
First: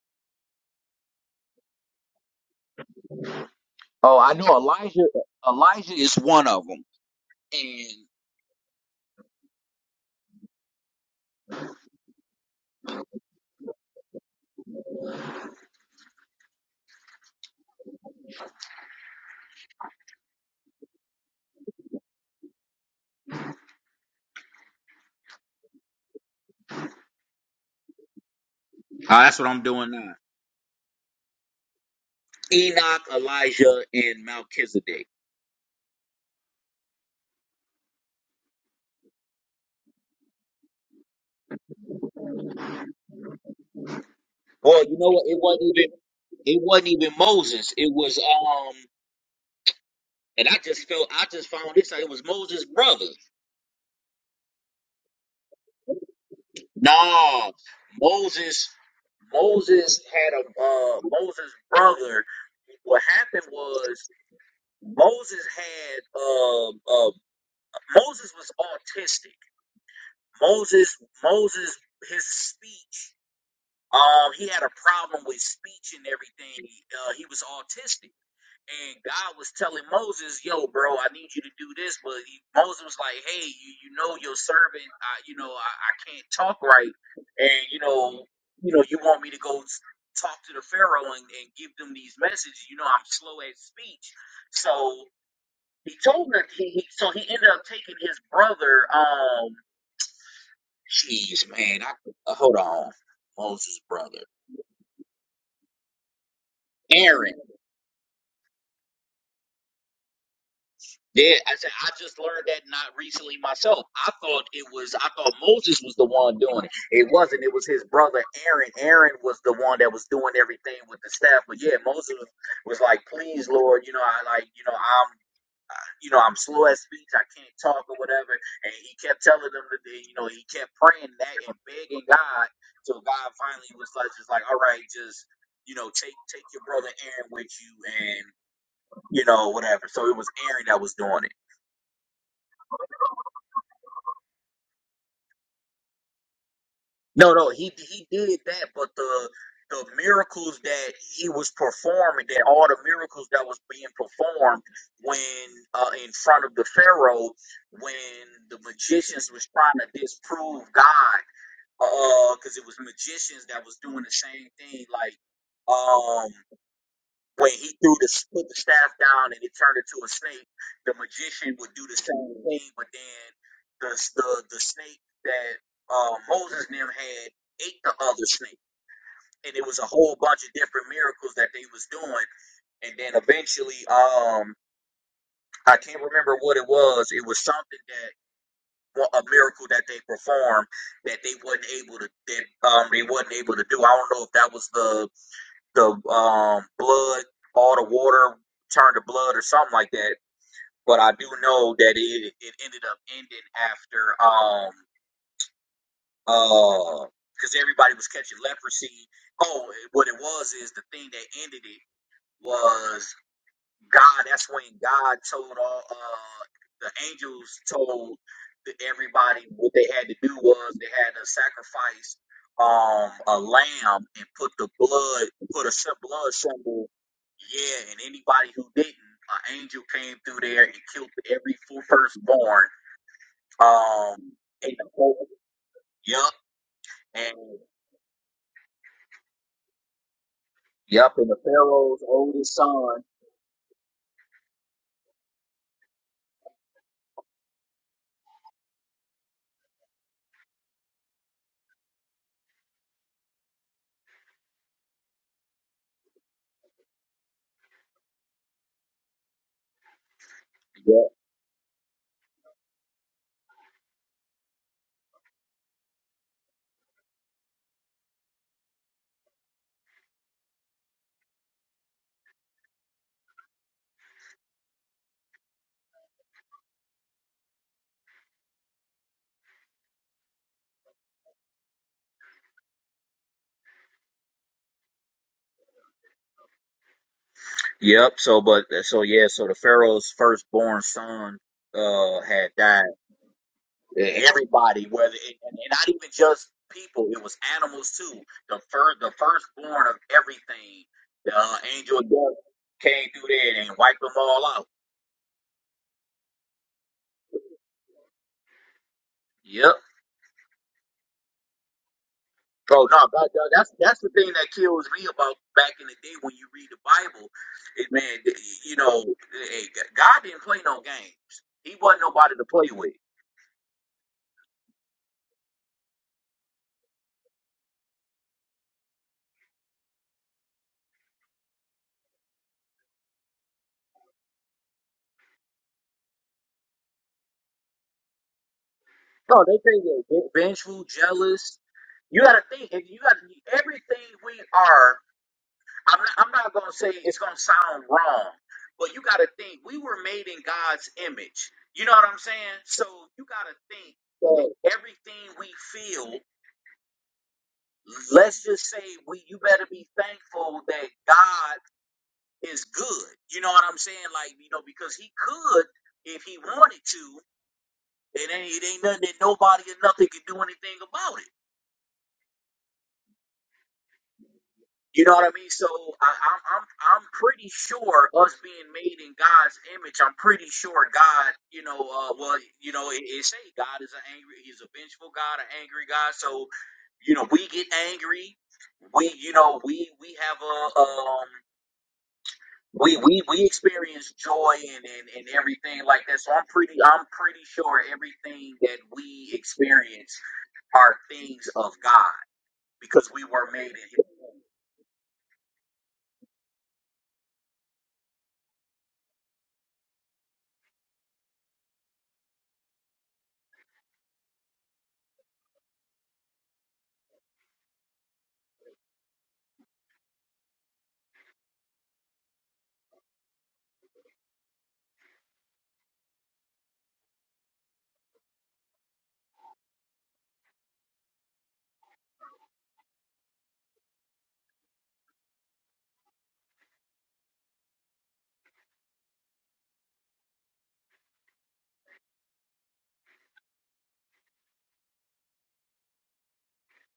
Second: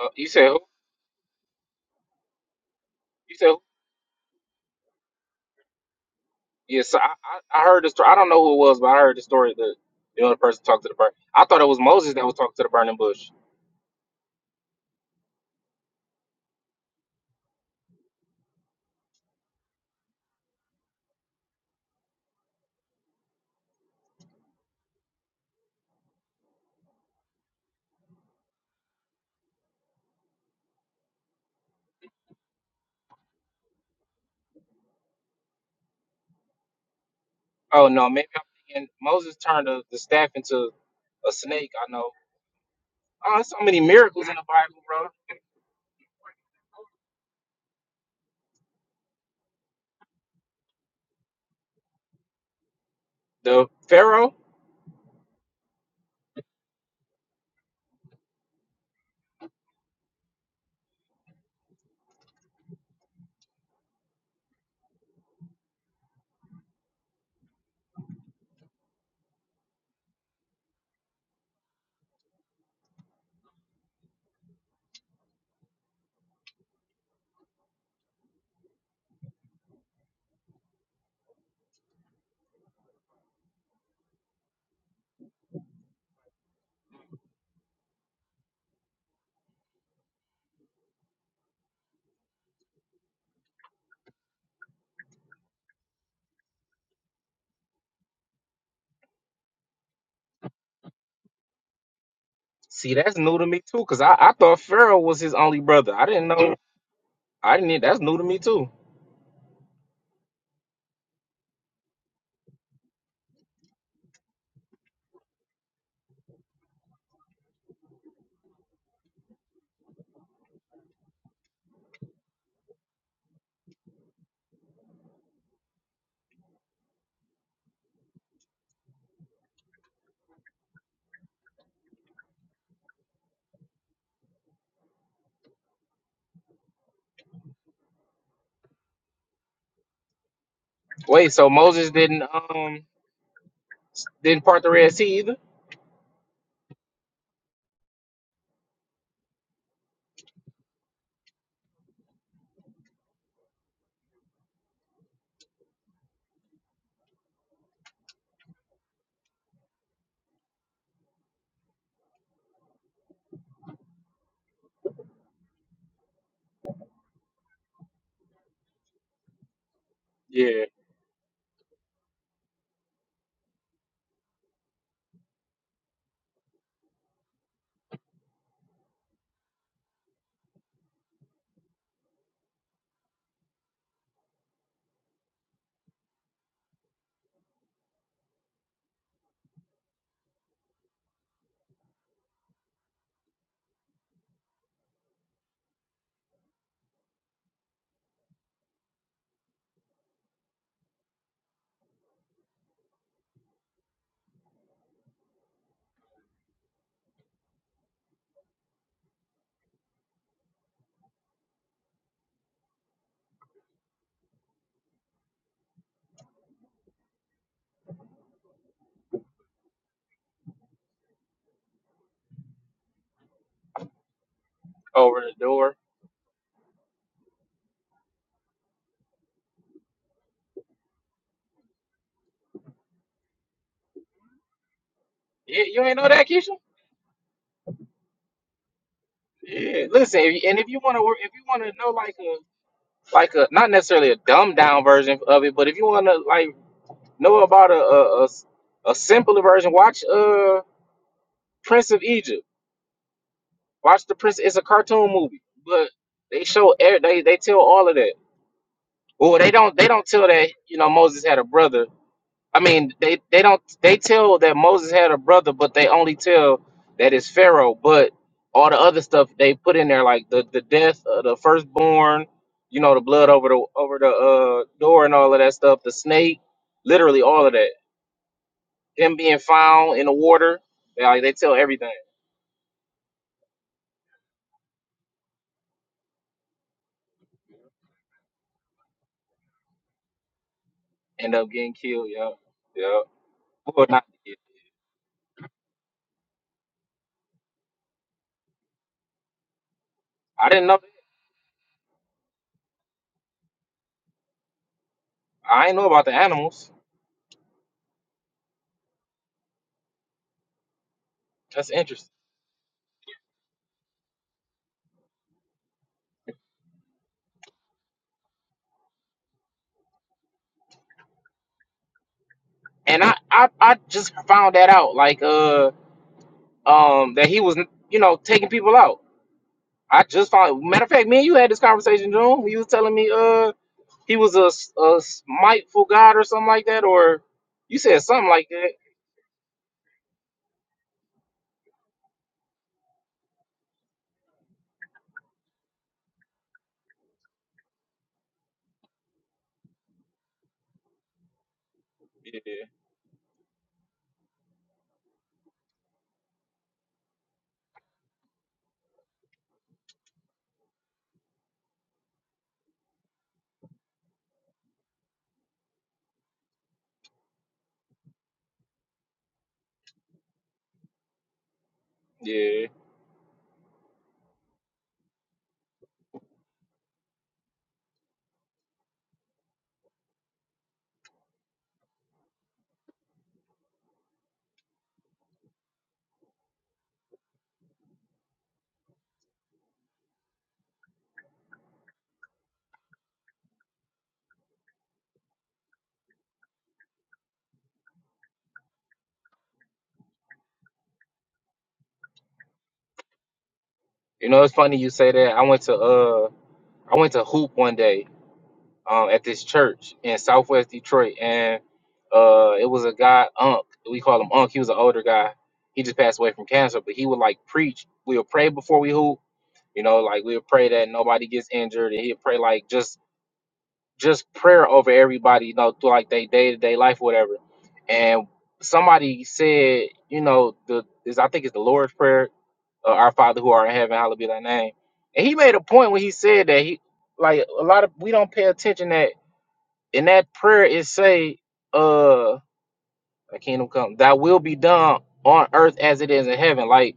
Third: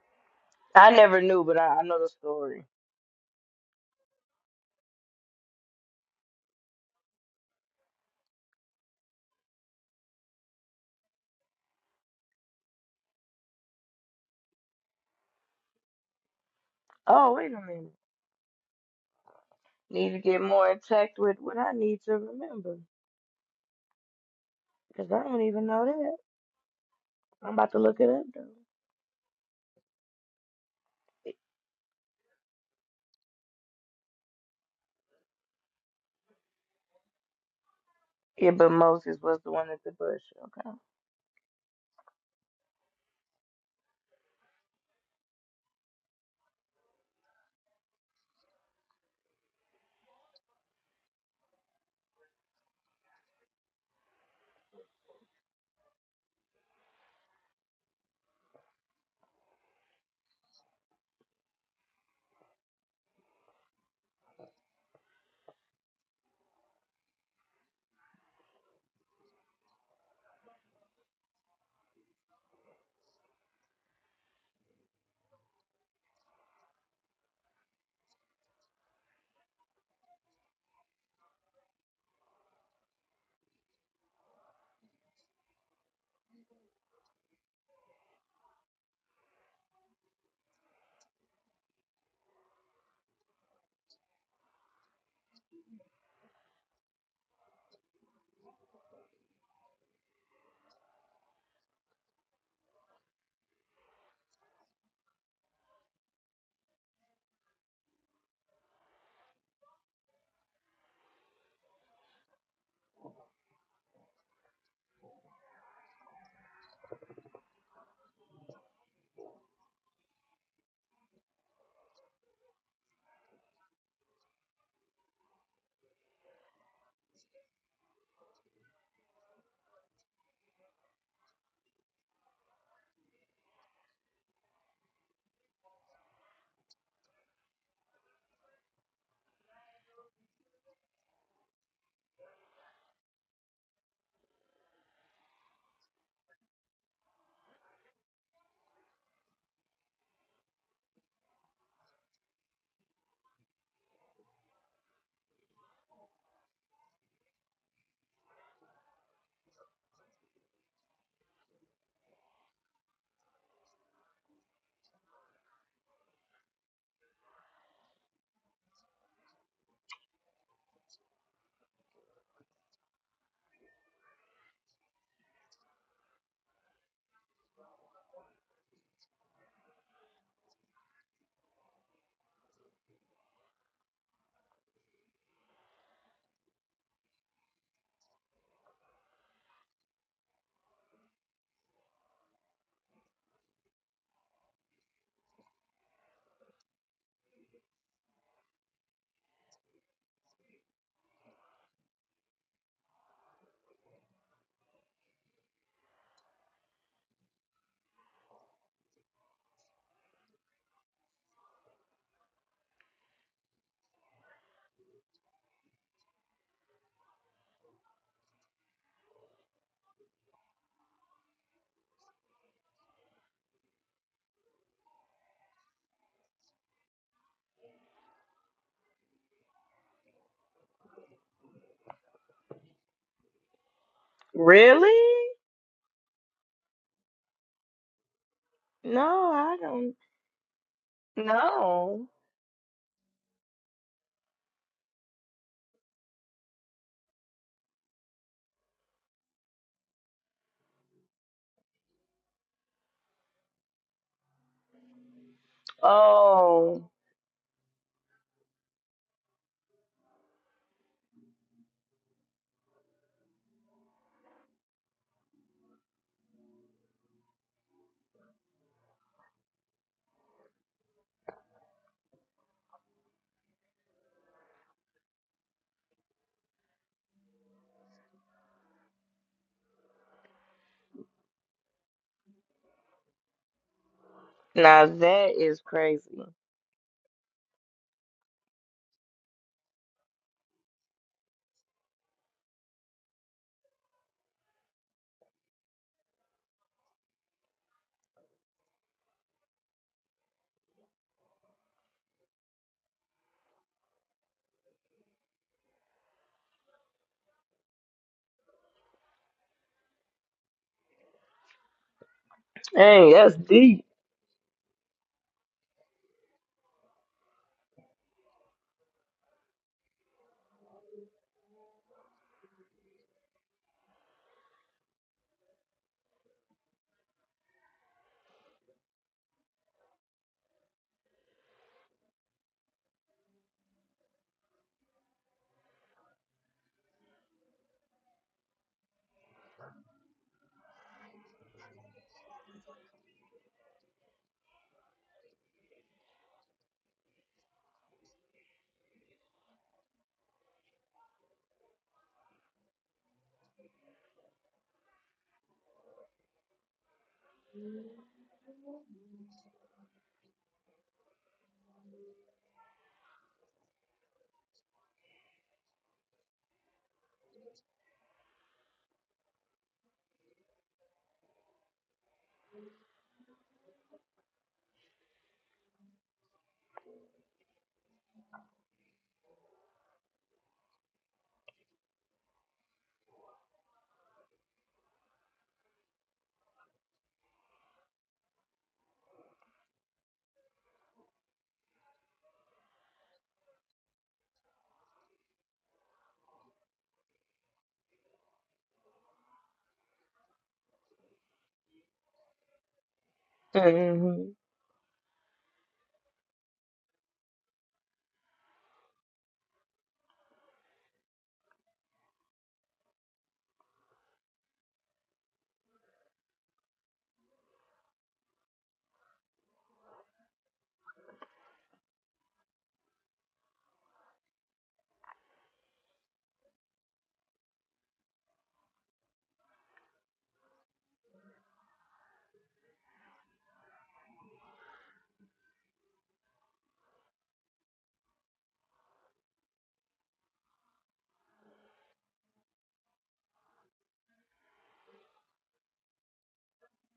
Speaker 3: Uh, you said who?
Speaker 1: I never knew, but I, I know the story.
Speaker 3: You said who Yeah, so I, I, I
Speaker 2: and
Speaker 3: heard the story. I don't know who it was, but I heard the story that the other person talked to the burn. I thought it was Moses that was talking to the burning bush.
Speaker 1: Oh, wait a minute. Need to get more in touch with what I need to remember. Because I don't even know that. I'm about to look it up, though.
Speaker 2: uh, that's what I'm doing now. Enoch, Elijah, and Melchizedek.
Speaker 3: Oh no, maybe I'm
Speaker 1: Yeah, but
Speaker 3: thinking
Speaker 1: Moses
Speaker 3: Moses
Speaker 1: was the
Speaker 3: turned
Speaker 1: one at
Speaker 3: the,
Speaker 1: the
Speaker 3: the
Speaker 1: bush.
Speaker 3: staff into
Speaker 1: Okay.
Speaker 3: a snake. I know. Oh, there's so many miracles in the Bible, bro. The Pharaoh. See, that's new to me too, cause I, I thought Pharaoh was his only brother. I didn't know. I didn't. e, That's new to me too. Wait, so Moses didn't um didn't part the Red Sea either? Yeah, over the door.
Speaker 2: And the
Speaker 1: Really?
Speaker 3: Yeah, you ain't know that, Keisha?
Speaker 1: No, I
Speaker 3: Yeah,
Speaker 1: don't.
Speaker 3: listen, if you, and if you want
Speaker 2: Yep,
Speaker 3: to,
Speaker 2: and
Speaker 3: if
Speaker 2: the
Speaker 3: you want to know
Speaker 2: Pharaoh's
Speaker 1: No.
Speaker 3: like a
Speaker 2: oldest son.
Speaker 3: like a not necessarily a dumbed down version of it, but if you want to like know about a a, a s- a simpler version, watch uh Prince of Egypt. Watch the Prince. It's a cartoon movie, but they show
Speaker 1: Oh.
Speaker 3: every, they they tell all of that. Well, they don't they don't tell that you know Moses had a brother I mean, they they don't they tell that Moses had a brother, but they only tell that it's Pharaoh. But all the other stuff they put in there, like the the death of the firstborn, you know, the blood over the over the uh, door and all of that stuff, the snake, literally that him being in the water, they all- everything
Speaker 1: Now that is crazy.
Speaker 3: end up getting killed. Yeah, yeah. Well, not yeah. I didn't know. I ain't know about the animals. That's interesting.
Speaker 1: Hey, that's deep.
Speaker 3: And I, I, I just found that out, like uh um that he was you know taking people out. I just found. Matter of fact, me and you had this conversation, June. You was telling me, uh, he was a, s- a smiteful god or something like that, or you said something like that.
Speaker 2: No, they think that. big
Speaker 3: Yeah,
Speaker 2: fat.
Speaker 3: yeah.
Speaker 1: hmm
Speaker 3: You know, it's funny you say that. I went to, uh, I went to hoop one day, um, at this church in Southwest Detroit, and uh, it was a guy, Unc. We call him Unc. He was an older guy. He just passed away from cancer, but he would like preach. We'll pray before we hoop. You know, like we'll pray that nobody gets injured, and he'll pray like just just prayer over everybody, you know, through like their day to day life, whatever. And somebody said, you know, the is I think it's the Lord's prayer, uh, our Father who art in heaven, hallowed be thy name. And he made a point when he said that he like a lot of we don't pay attention that in that prayer it say, uh, thy kingdom come, thy will be done on earth as it is in heaven. Like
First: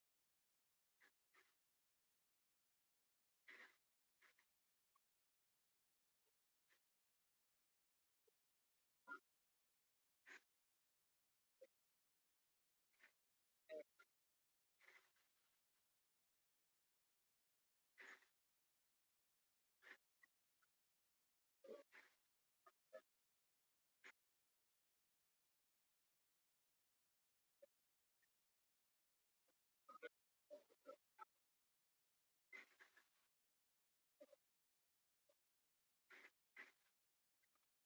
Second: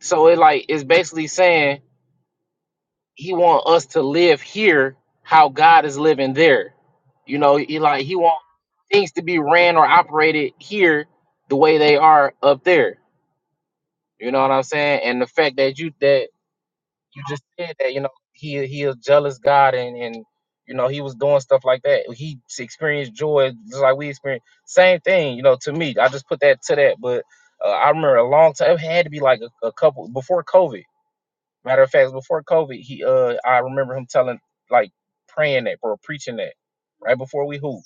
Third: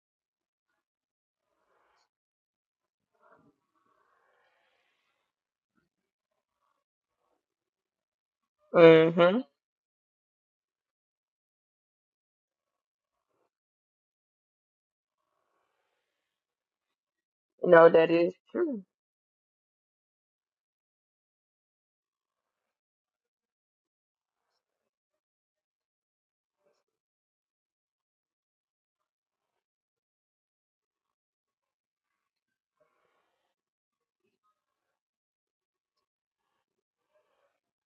Speaker 3: so, it like it's basically saying he want us to live here how God is living there. You know, he like he want things to
Speaker 1: hmm
Speaker 3: be ran or operated here the way they are up there. You know what I'm saying? And the fact that you that you just said
Speaker 1: No,
Speaker 3: that, you know,
Speaker 1: that is
Speaker 3: he
Speaker 1: true.
Speaker 3: he a jealous God and and you know he was doing stuff like that. He experienced joy just like we experienced. Same thing, you know, to me. I just put that to that, but uh, I remember a long time. It had to be like a, a couple before COVID. Matter of fact, before COVID, he uh I remember him telling like praying that or preaching that right before we hoop.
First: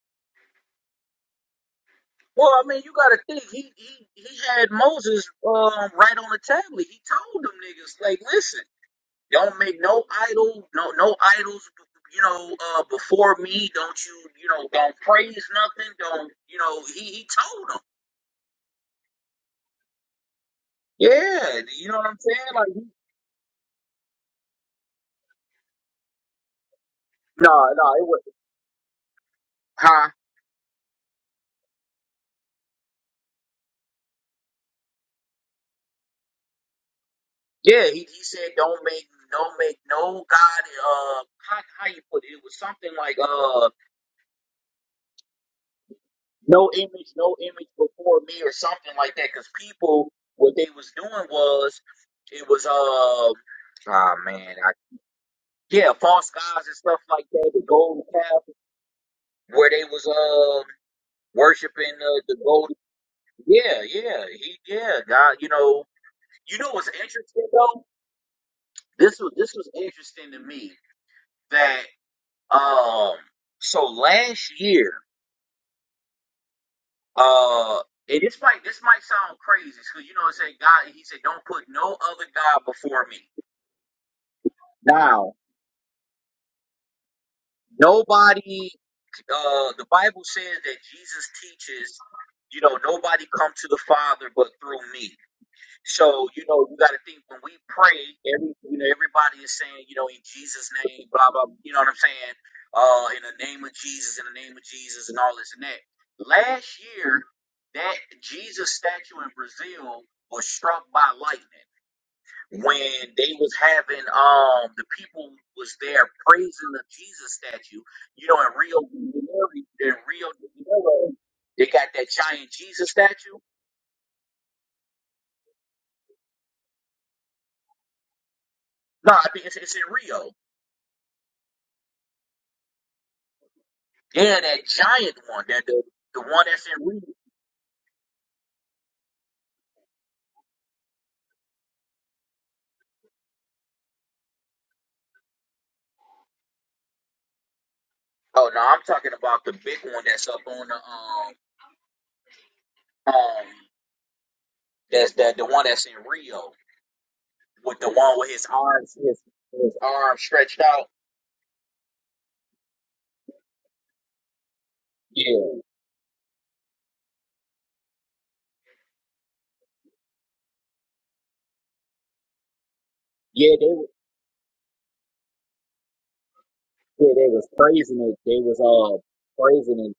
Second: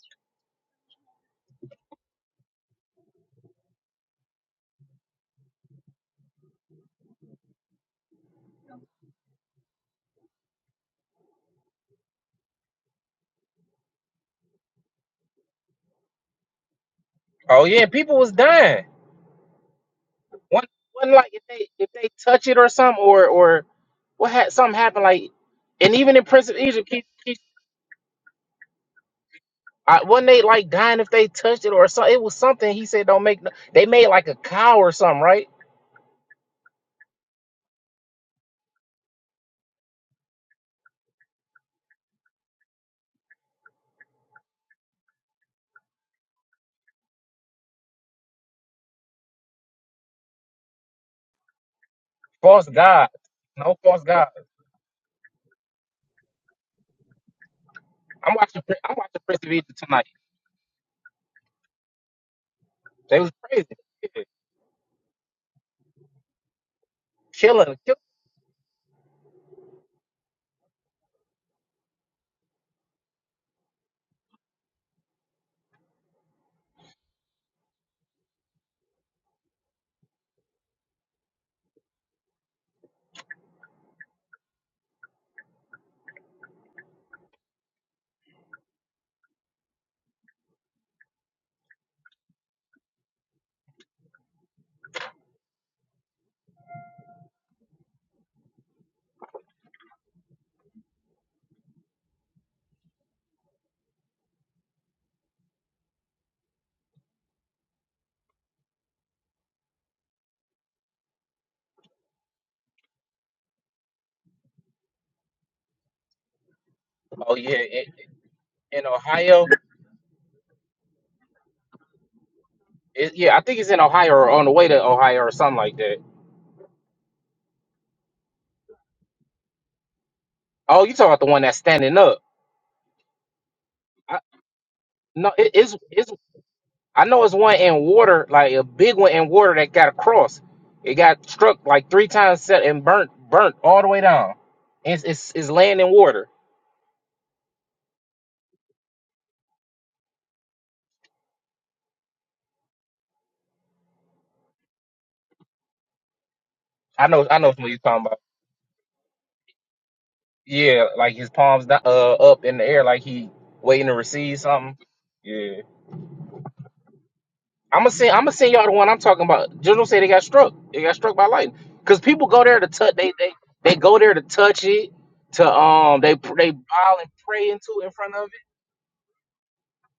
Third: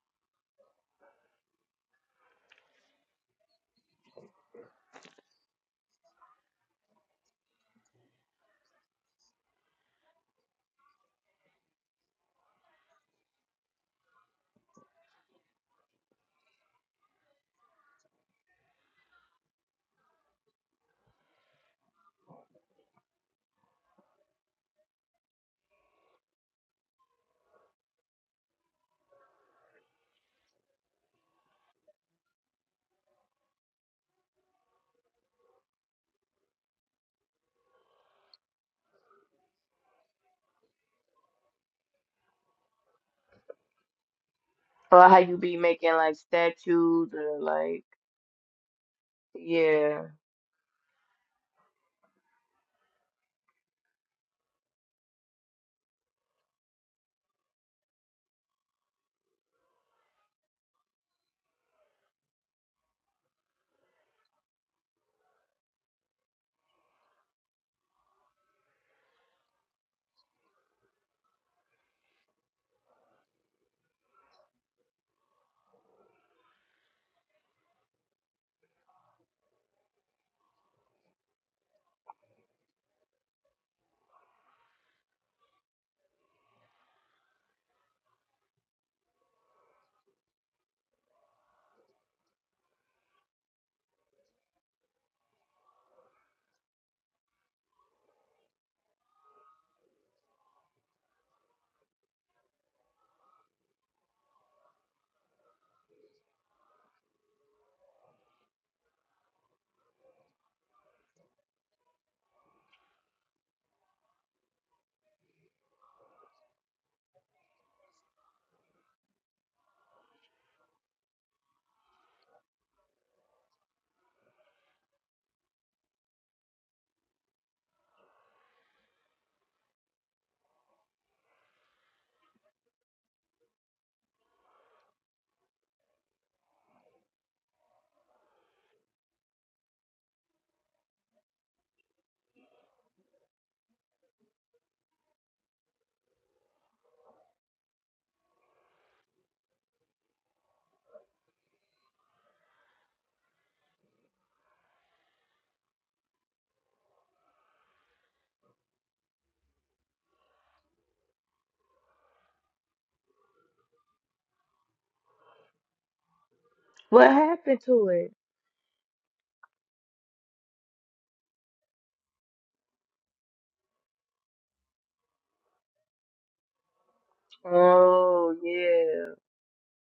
Speaker 3: Oh yeah, people was dying One, one like if they if they touch it or something, or or what had something happen like, and even in Prince of Egypt, he, he, I, wasn't they like dying if they touched it or something? It was something he said don't make. No, they made like a cow or something, right?
Speaker 1: Or how you be making like statues or like, yeah.
Speaker 3: False god, no false god. I'm watching. Prin- I'm watching Prince of Egypt tonight. They was crazy, Yeah. killing, killing. Oh yeah, in, in Ohio. It, yeah, I think it's in Ohio or on the way to Ohio or something like that. Oh, you talking about the one that's standing up? I, no, it is. I know it's one in water, like a big one in water that got across. It got struck like three times set and burnt, burnt all the way down. It's it's, it's laying in water. I know, I know what you're talking about.
Speaker 2: it's- it's- it's-
Speaker 3: Yeah, like his palms do- uh up in the air, like he waiting to receive something.
Speaker 2: Yeah,
Speaker 3: Yeah,
Speaker 1: What happened
Speaker 3: I'm
Speaker 1: to
Speaker 3: gonna
Speaker 1: it?
Speaker 3: send I'm gonna send y'all the one I'm talking about. General said they got struck. They got struck by lightning because people go there to touch. They they
Speaker 2: yeah, they
Speaker 3: they
Speaker 2: was-
Speaker 3: go there to touch it. To um, they they bow and
Speaker 2: yeah they was
Speaker 3: pray into it in
Speaker 2: praising
Speaker 3: front
Speaker 2: it.
Speaker 3: of
Speaker 1: Oh
Speaker 2: They
Speaker 3: it.
Speaker 2: was uh
Speaker 1: yeah,
Speaker 2: praising it.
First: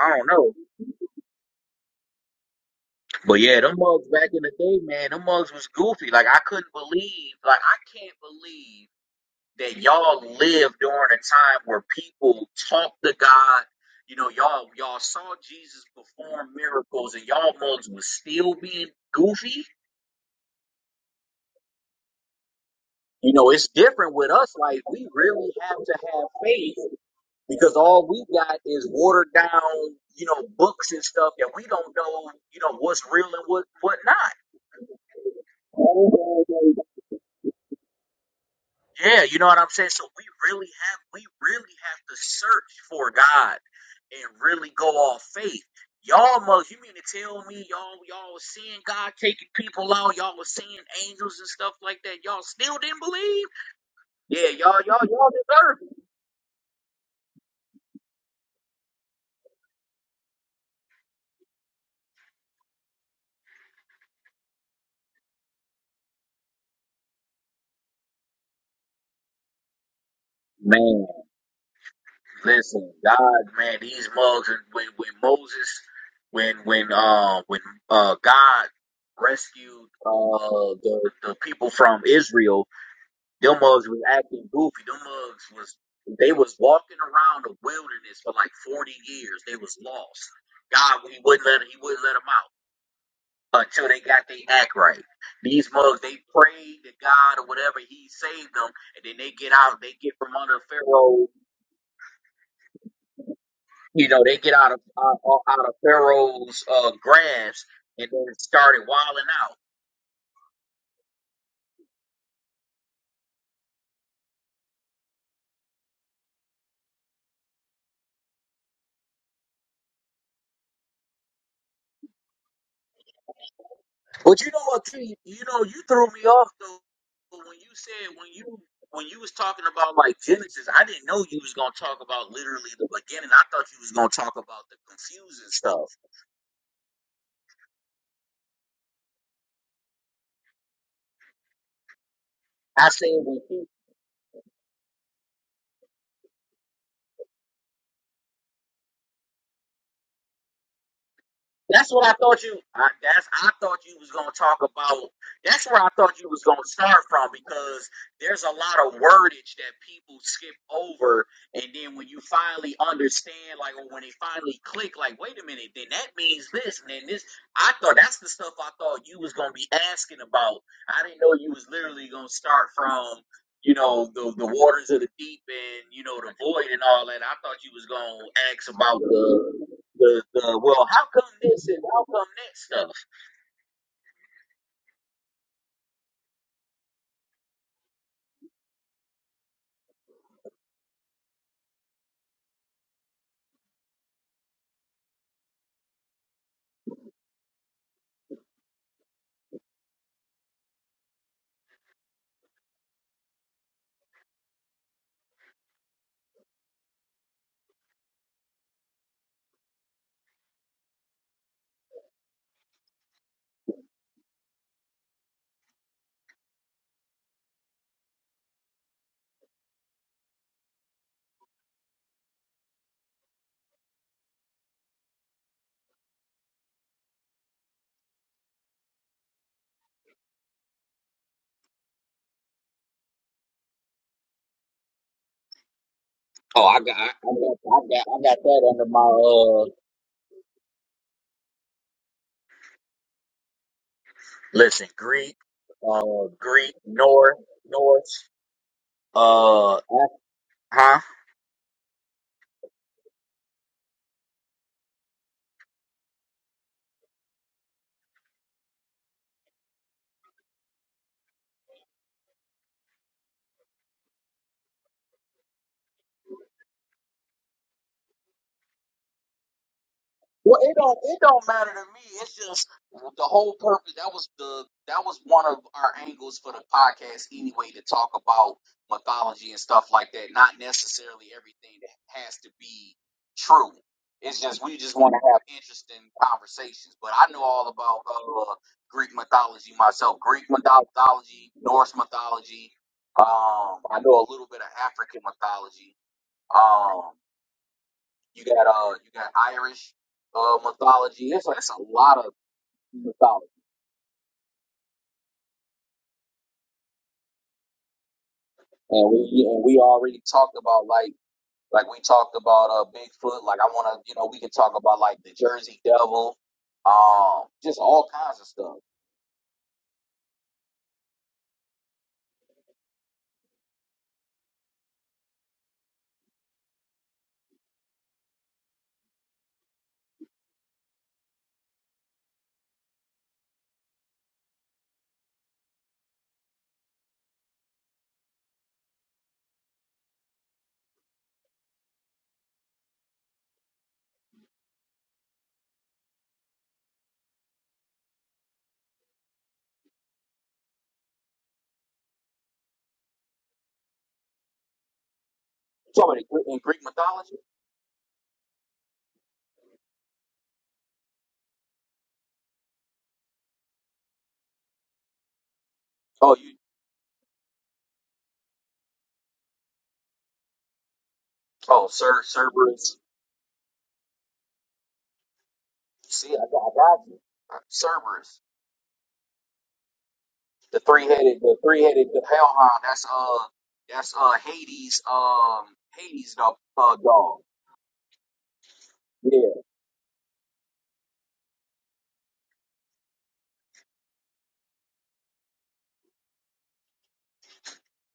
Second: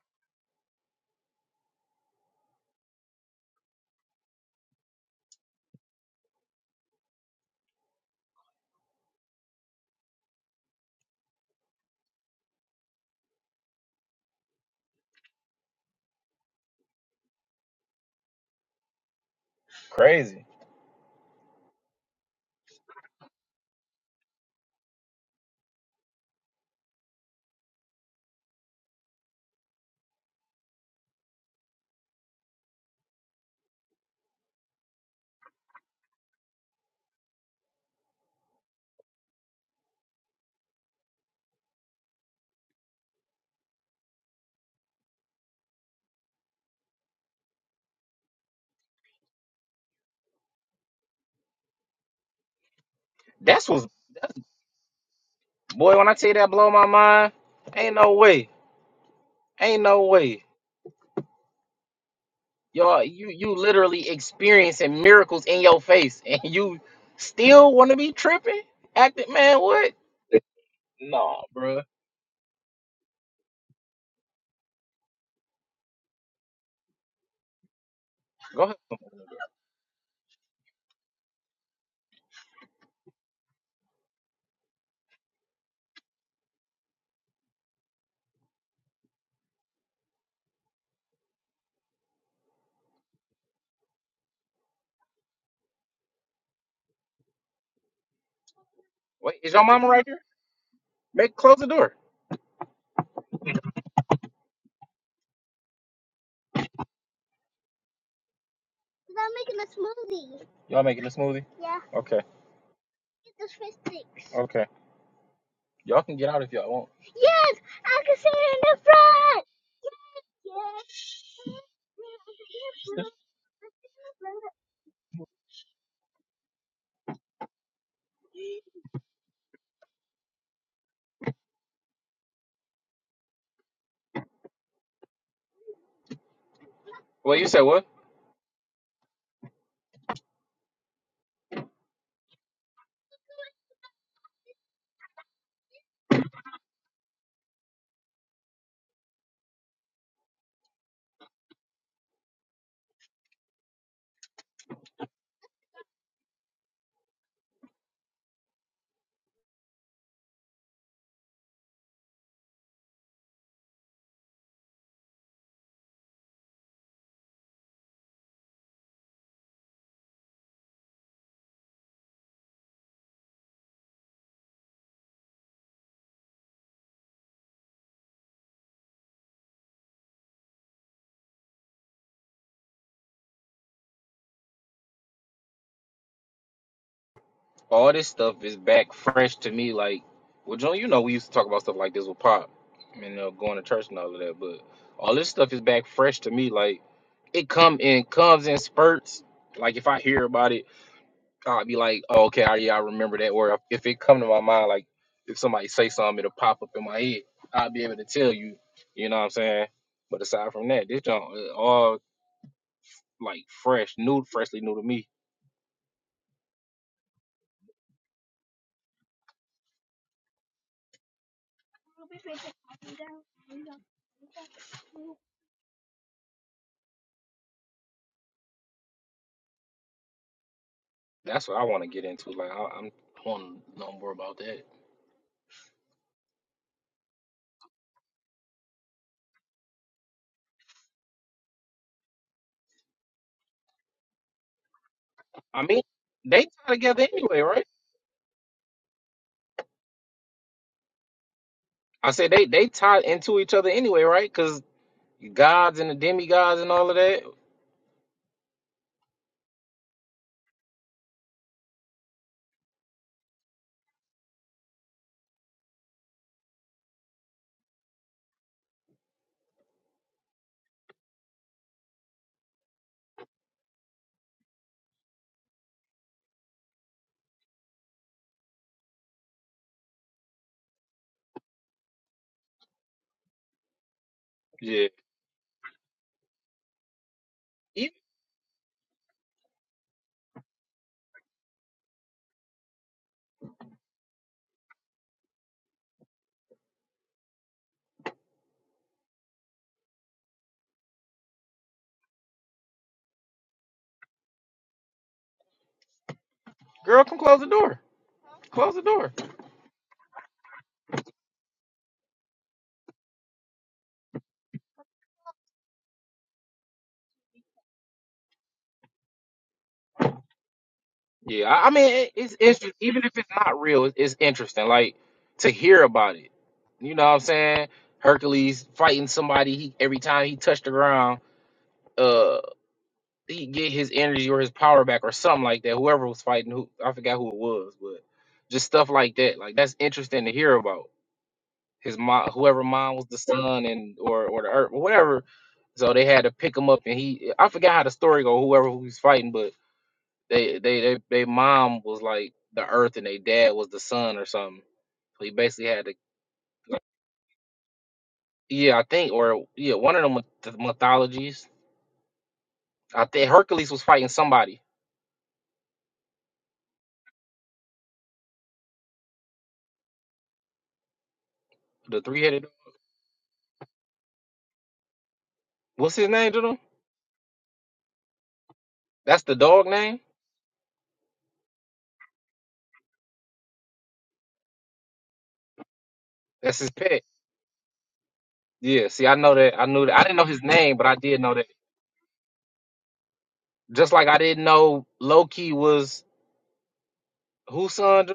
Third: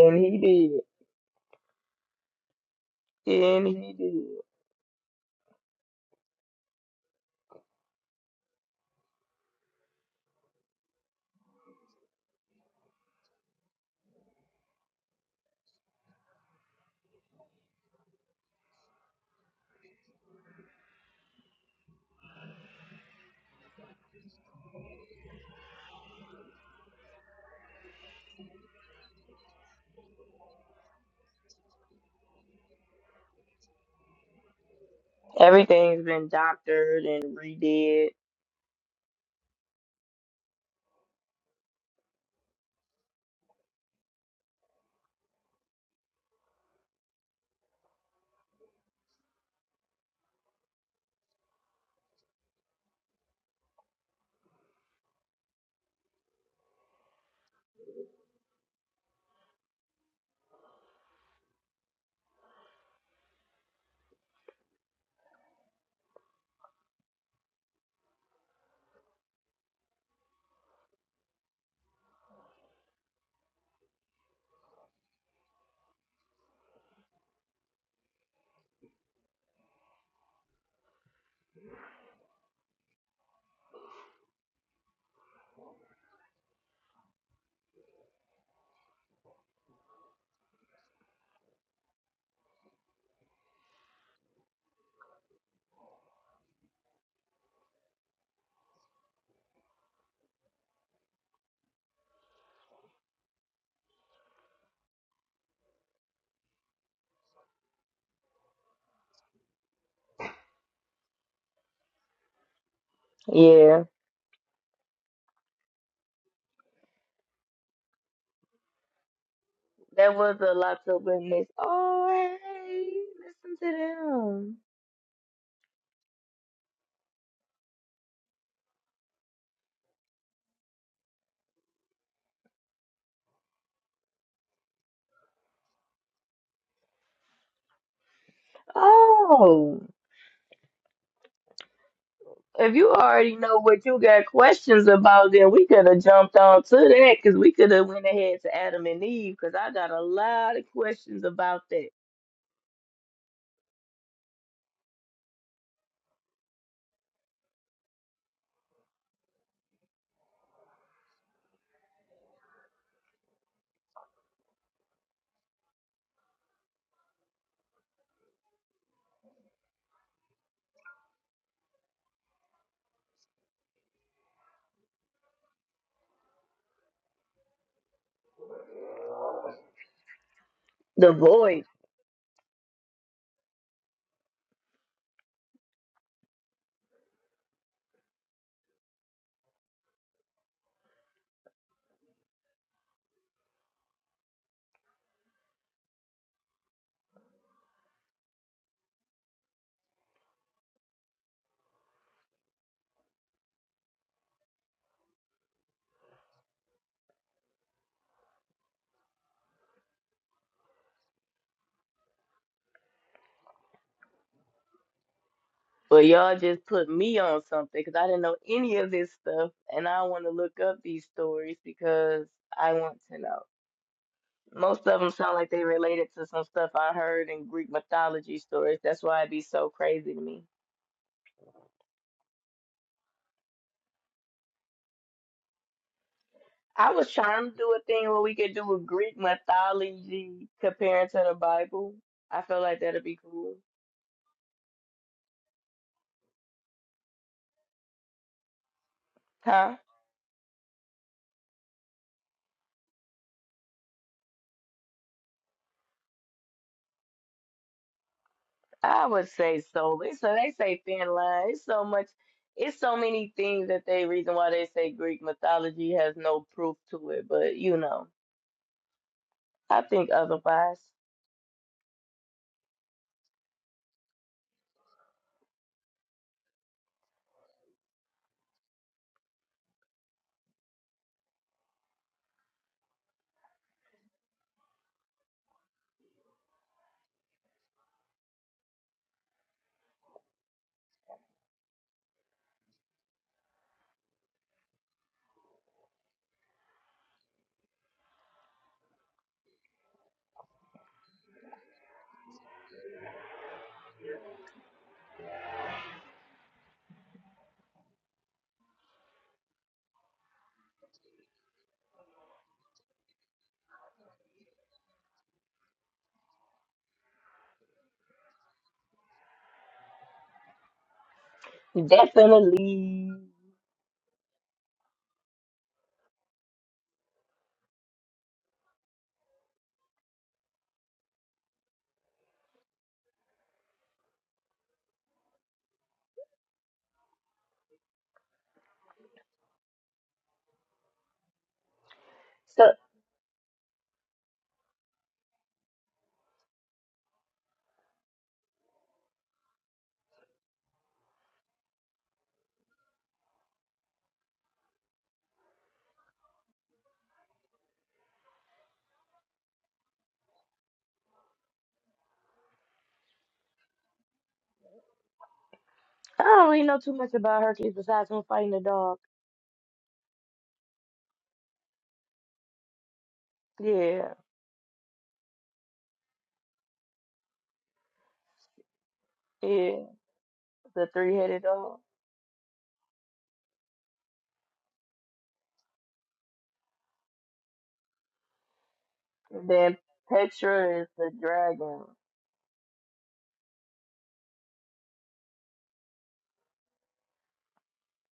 Speaker 1: and he did, and he did.
Speaker 3: Crazy.
Speaker 1: Everything's been doctored and redid.
Speaker 3: That's what's Boy, when I tell you that blow my mind, ain't no way. Ain't no way. Y'all, you you literally experiencing miracles in your face and you still wanna be tripping? Acting man, what? Nah, bruh. Go ahead. Wait, is your mama right there? Make close the door. Y'all making a smoothie? Okay.
Speaker 1: Yeah,
Speaker 3: Okay. Y'all can get out if y'all want.
Speaker 1: that was a lot to witness. Oh hey, listen to them.
Speaker 3: Well you said what?
Speaker 1: Oh, if you already know what you got questions about, then we could have jumped on to that because we could have went ahead to Adam and Eve because I got a lot of questions about that. The Divorce.
Speaker 3: all this stuff is back fresh to me. Like, well, John, you know, we used to talk about stuff like this with Pop and uh, going to church and all of that, but all this stuff is back fresh to me. Like, it come in comes in spurts. Like, if I hear about it, I'll be like, oh, okay, I, yeah, I remember that. Or if it come to my mind, like if somebody say something, it'll pop up in my head. I'll be able to tell you. You know what I'm saying? But aside from that, this John uh, all like fresh, new, freshly new to me.
Speaker 1: Well, y'all just put me on something because I didn't know any of this stuff, and I want to look up these stories because I want to know. Most of them sound like they related to some stuff I heard in Greek mythology stories. That's why it'd be so crazy to me.
Speaker 3: That's what I want to get into. Like, I, I'm I want to know more about that.
Speaker 1: I was
Speaker 2: I
Speaker 1: trying to
Speaker 2: got
Speaker 1: do
Speaker 2: I
Speaker 1: a
Speaker 2: got
Speaker 1: thing
Speaker 2: I
Speaker 1: where we
Speaker 2: got
Speaker 1: could
Speaker 2: that
Speaker 1: do a
Speaker 2: under my
Speaker 1: Greek
Speaker 2: uh,
Speaker 1: mythology comparing to the Bible. I feel like that'd be cool.
Speaker 3: I mean,
Speaker 2: uh
Speaker 3: they tie together anyway, right?
Speaker 1: Huh?
Speaker 2: act-
Speaker 3: I said they they tie into each other anyway, right? Because gods and the demigods and all of that.
Speaker 1: I would say so. It's So they say Finland. It's so much. It's so many things that they reason why they say Greek mythology has no proof to it. But you know, I think otherwise.
Speaker 3: Yeah, even, girl come close the door. Close the door. Yeah, I, I mean it, it's interesting. Even
Speaker 1: Definitely.
Speaker 3: if it's not real, it's, it's interesting. Like to hear about it. You know what I'm saying? Hercules fighting somebody. He every time he touched the ground, uh, he get his energy or his power back or something like that. Whoever was fighting, who I forgot who it was, but just stuff like that. Like that's interesting to hear about his mom, whoever
Speaker 1: So
Speaker 3: mom was the son and or or the earth, whatever. So they had to pick him up, and he I forgot how the story go. Whoever who he's fighting, but they they they they mom was like the earth, and they dad was the sun or something. So he basically had to yeah I think or yeah one of them the mythologies. I think Hercules was fighting somebody.
Speaker 1: I don't really know too much about Hercules besides him fighting the dog.
Speaker 3: The three headed
Speaker 1: Yeah,
Speaker 3: what's his name to them? That's the dog
Speaker 1: yeah,
Speaker 3: name.
Speaker 1: the three-headed dog.
Speaker 3: That's his pet. Yeah. See, I know
Speaker 2: yeah
Speaker 3: that. I
Speaker 1: then
Speaker 3: knew that. I didn't know his name,
Speaker 1: Petra
Speaker 3: but
Speaker 1: is
Speaker 3: I
Speaker 1: the
Speaker 3: did know that.
Speaker 1: dragon.
Speaker 3: Just like I didn't know Loki was whose son?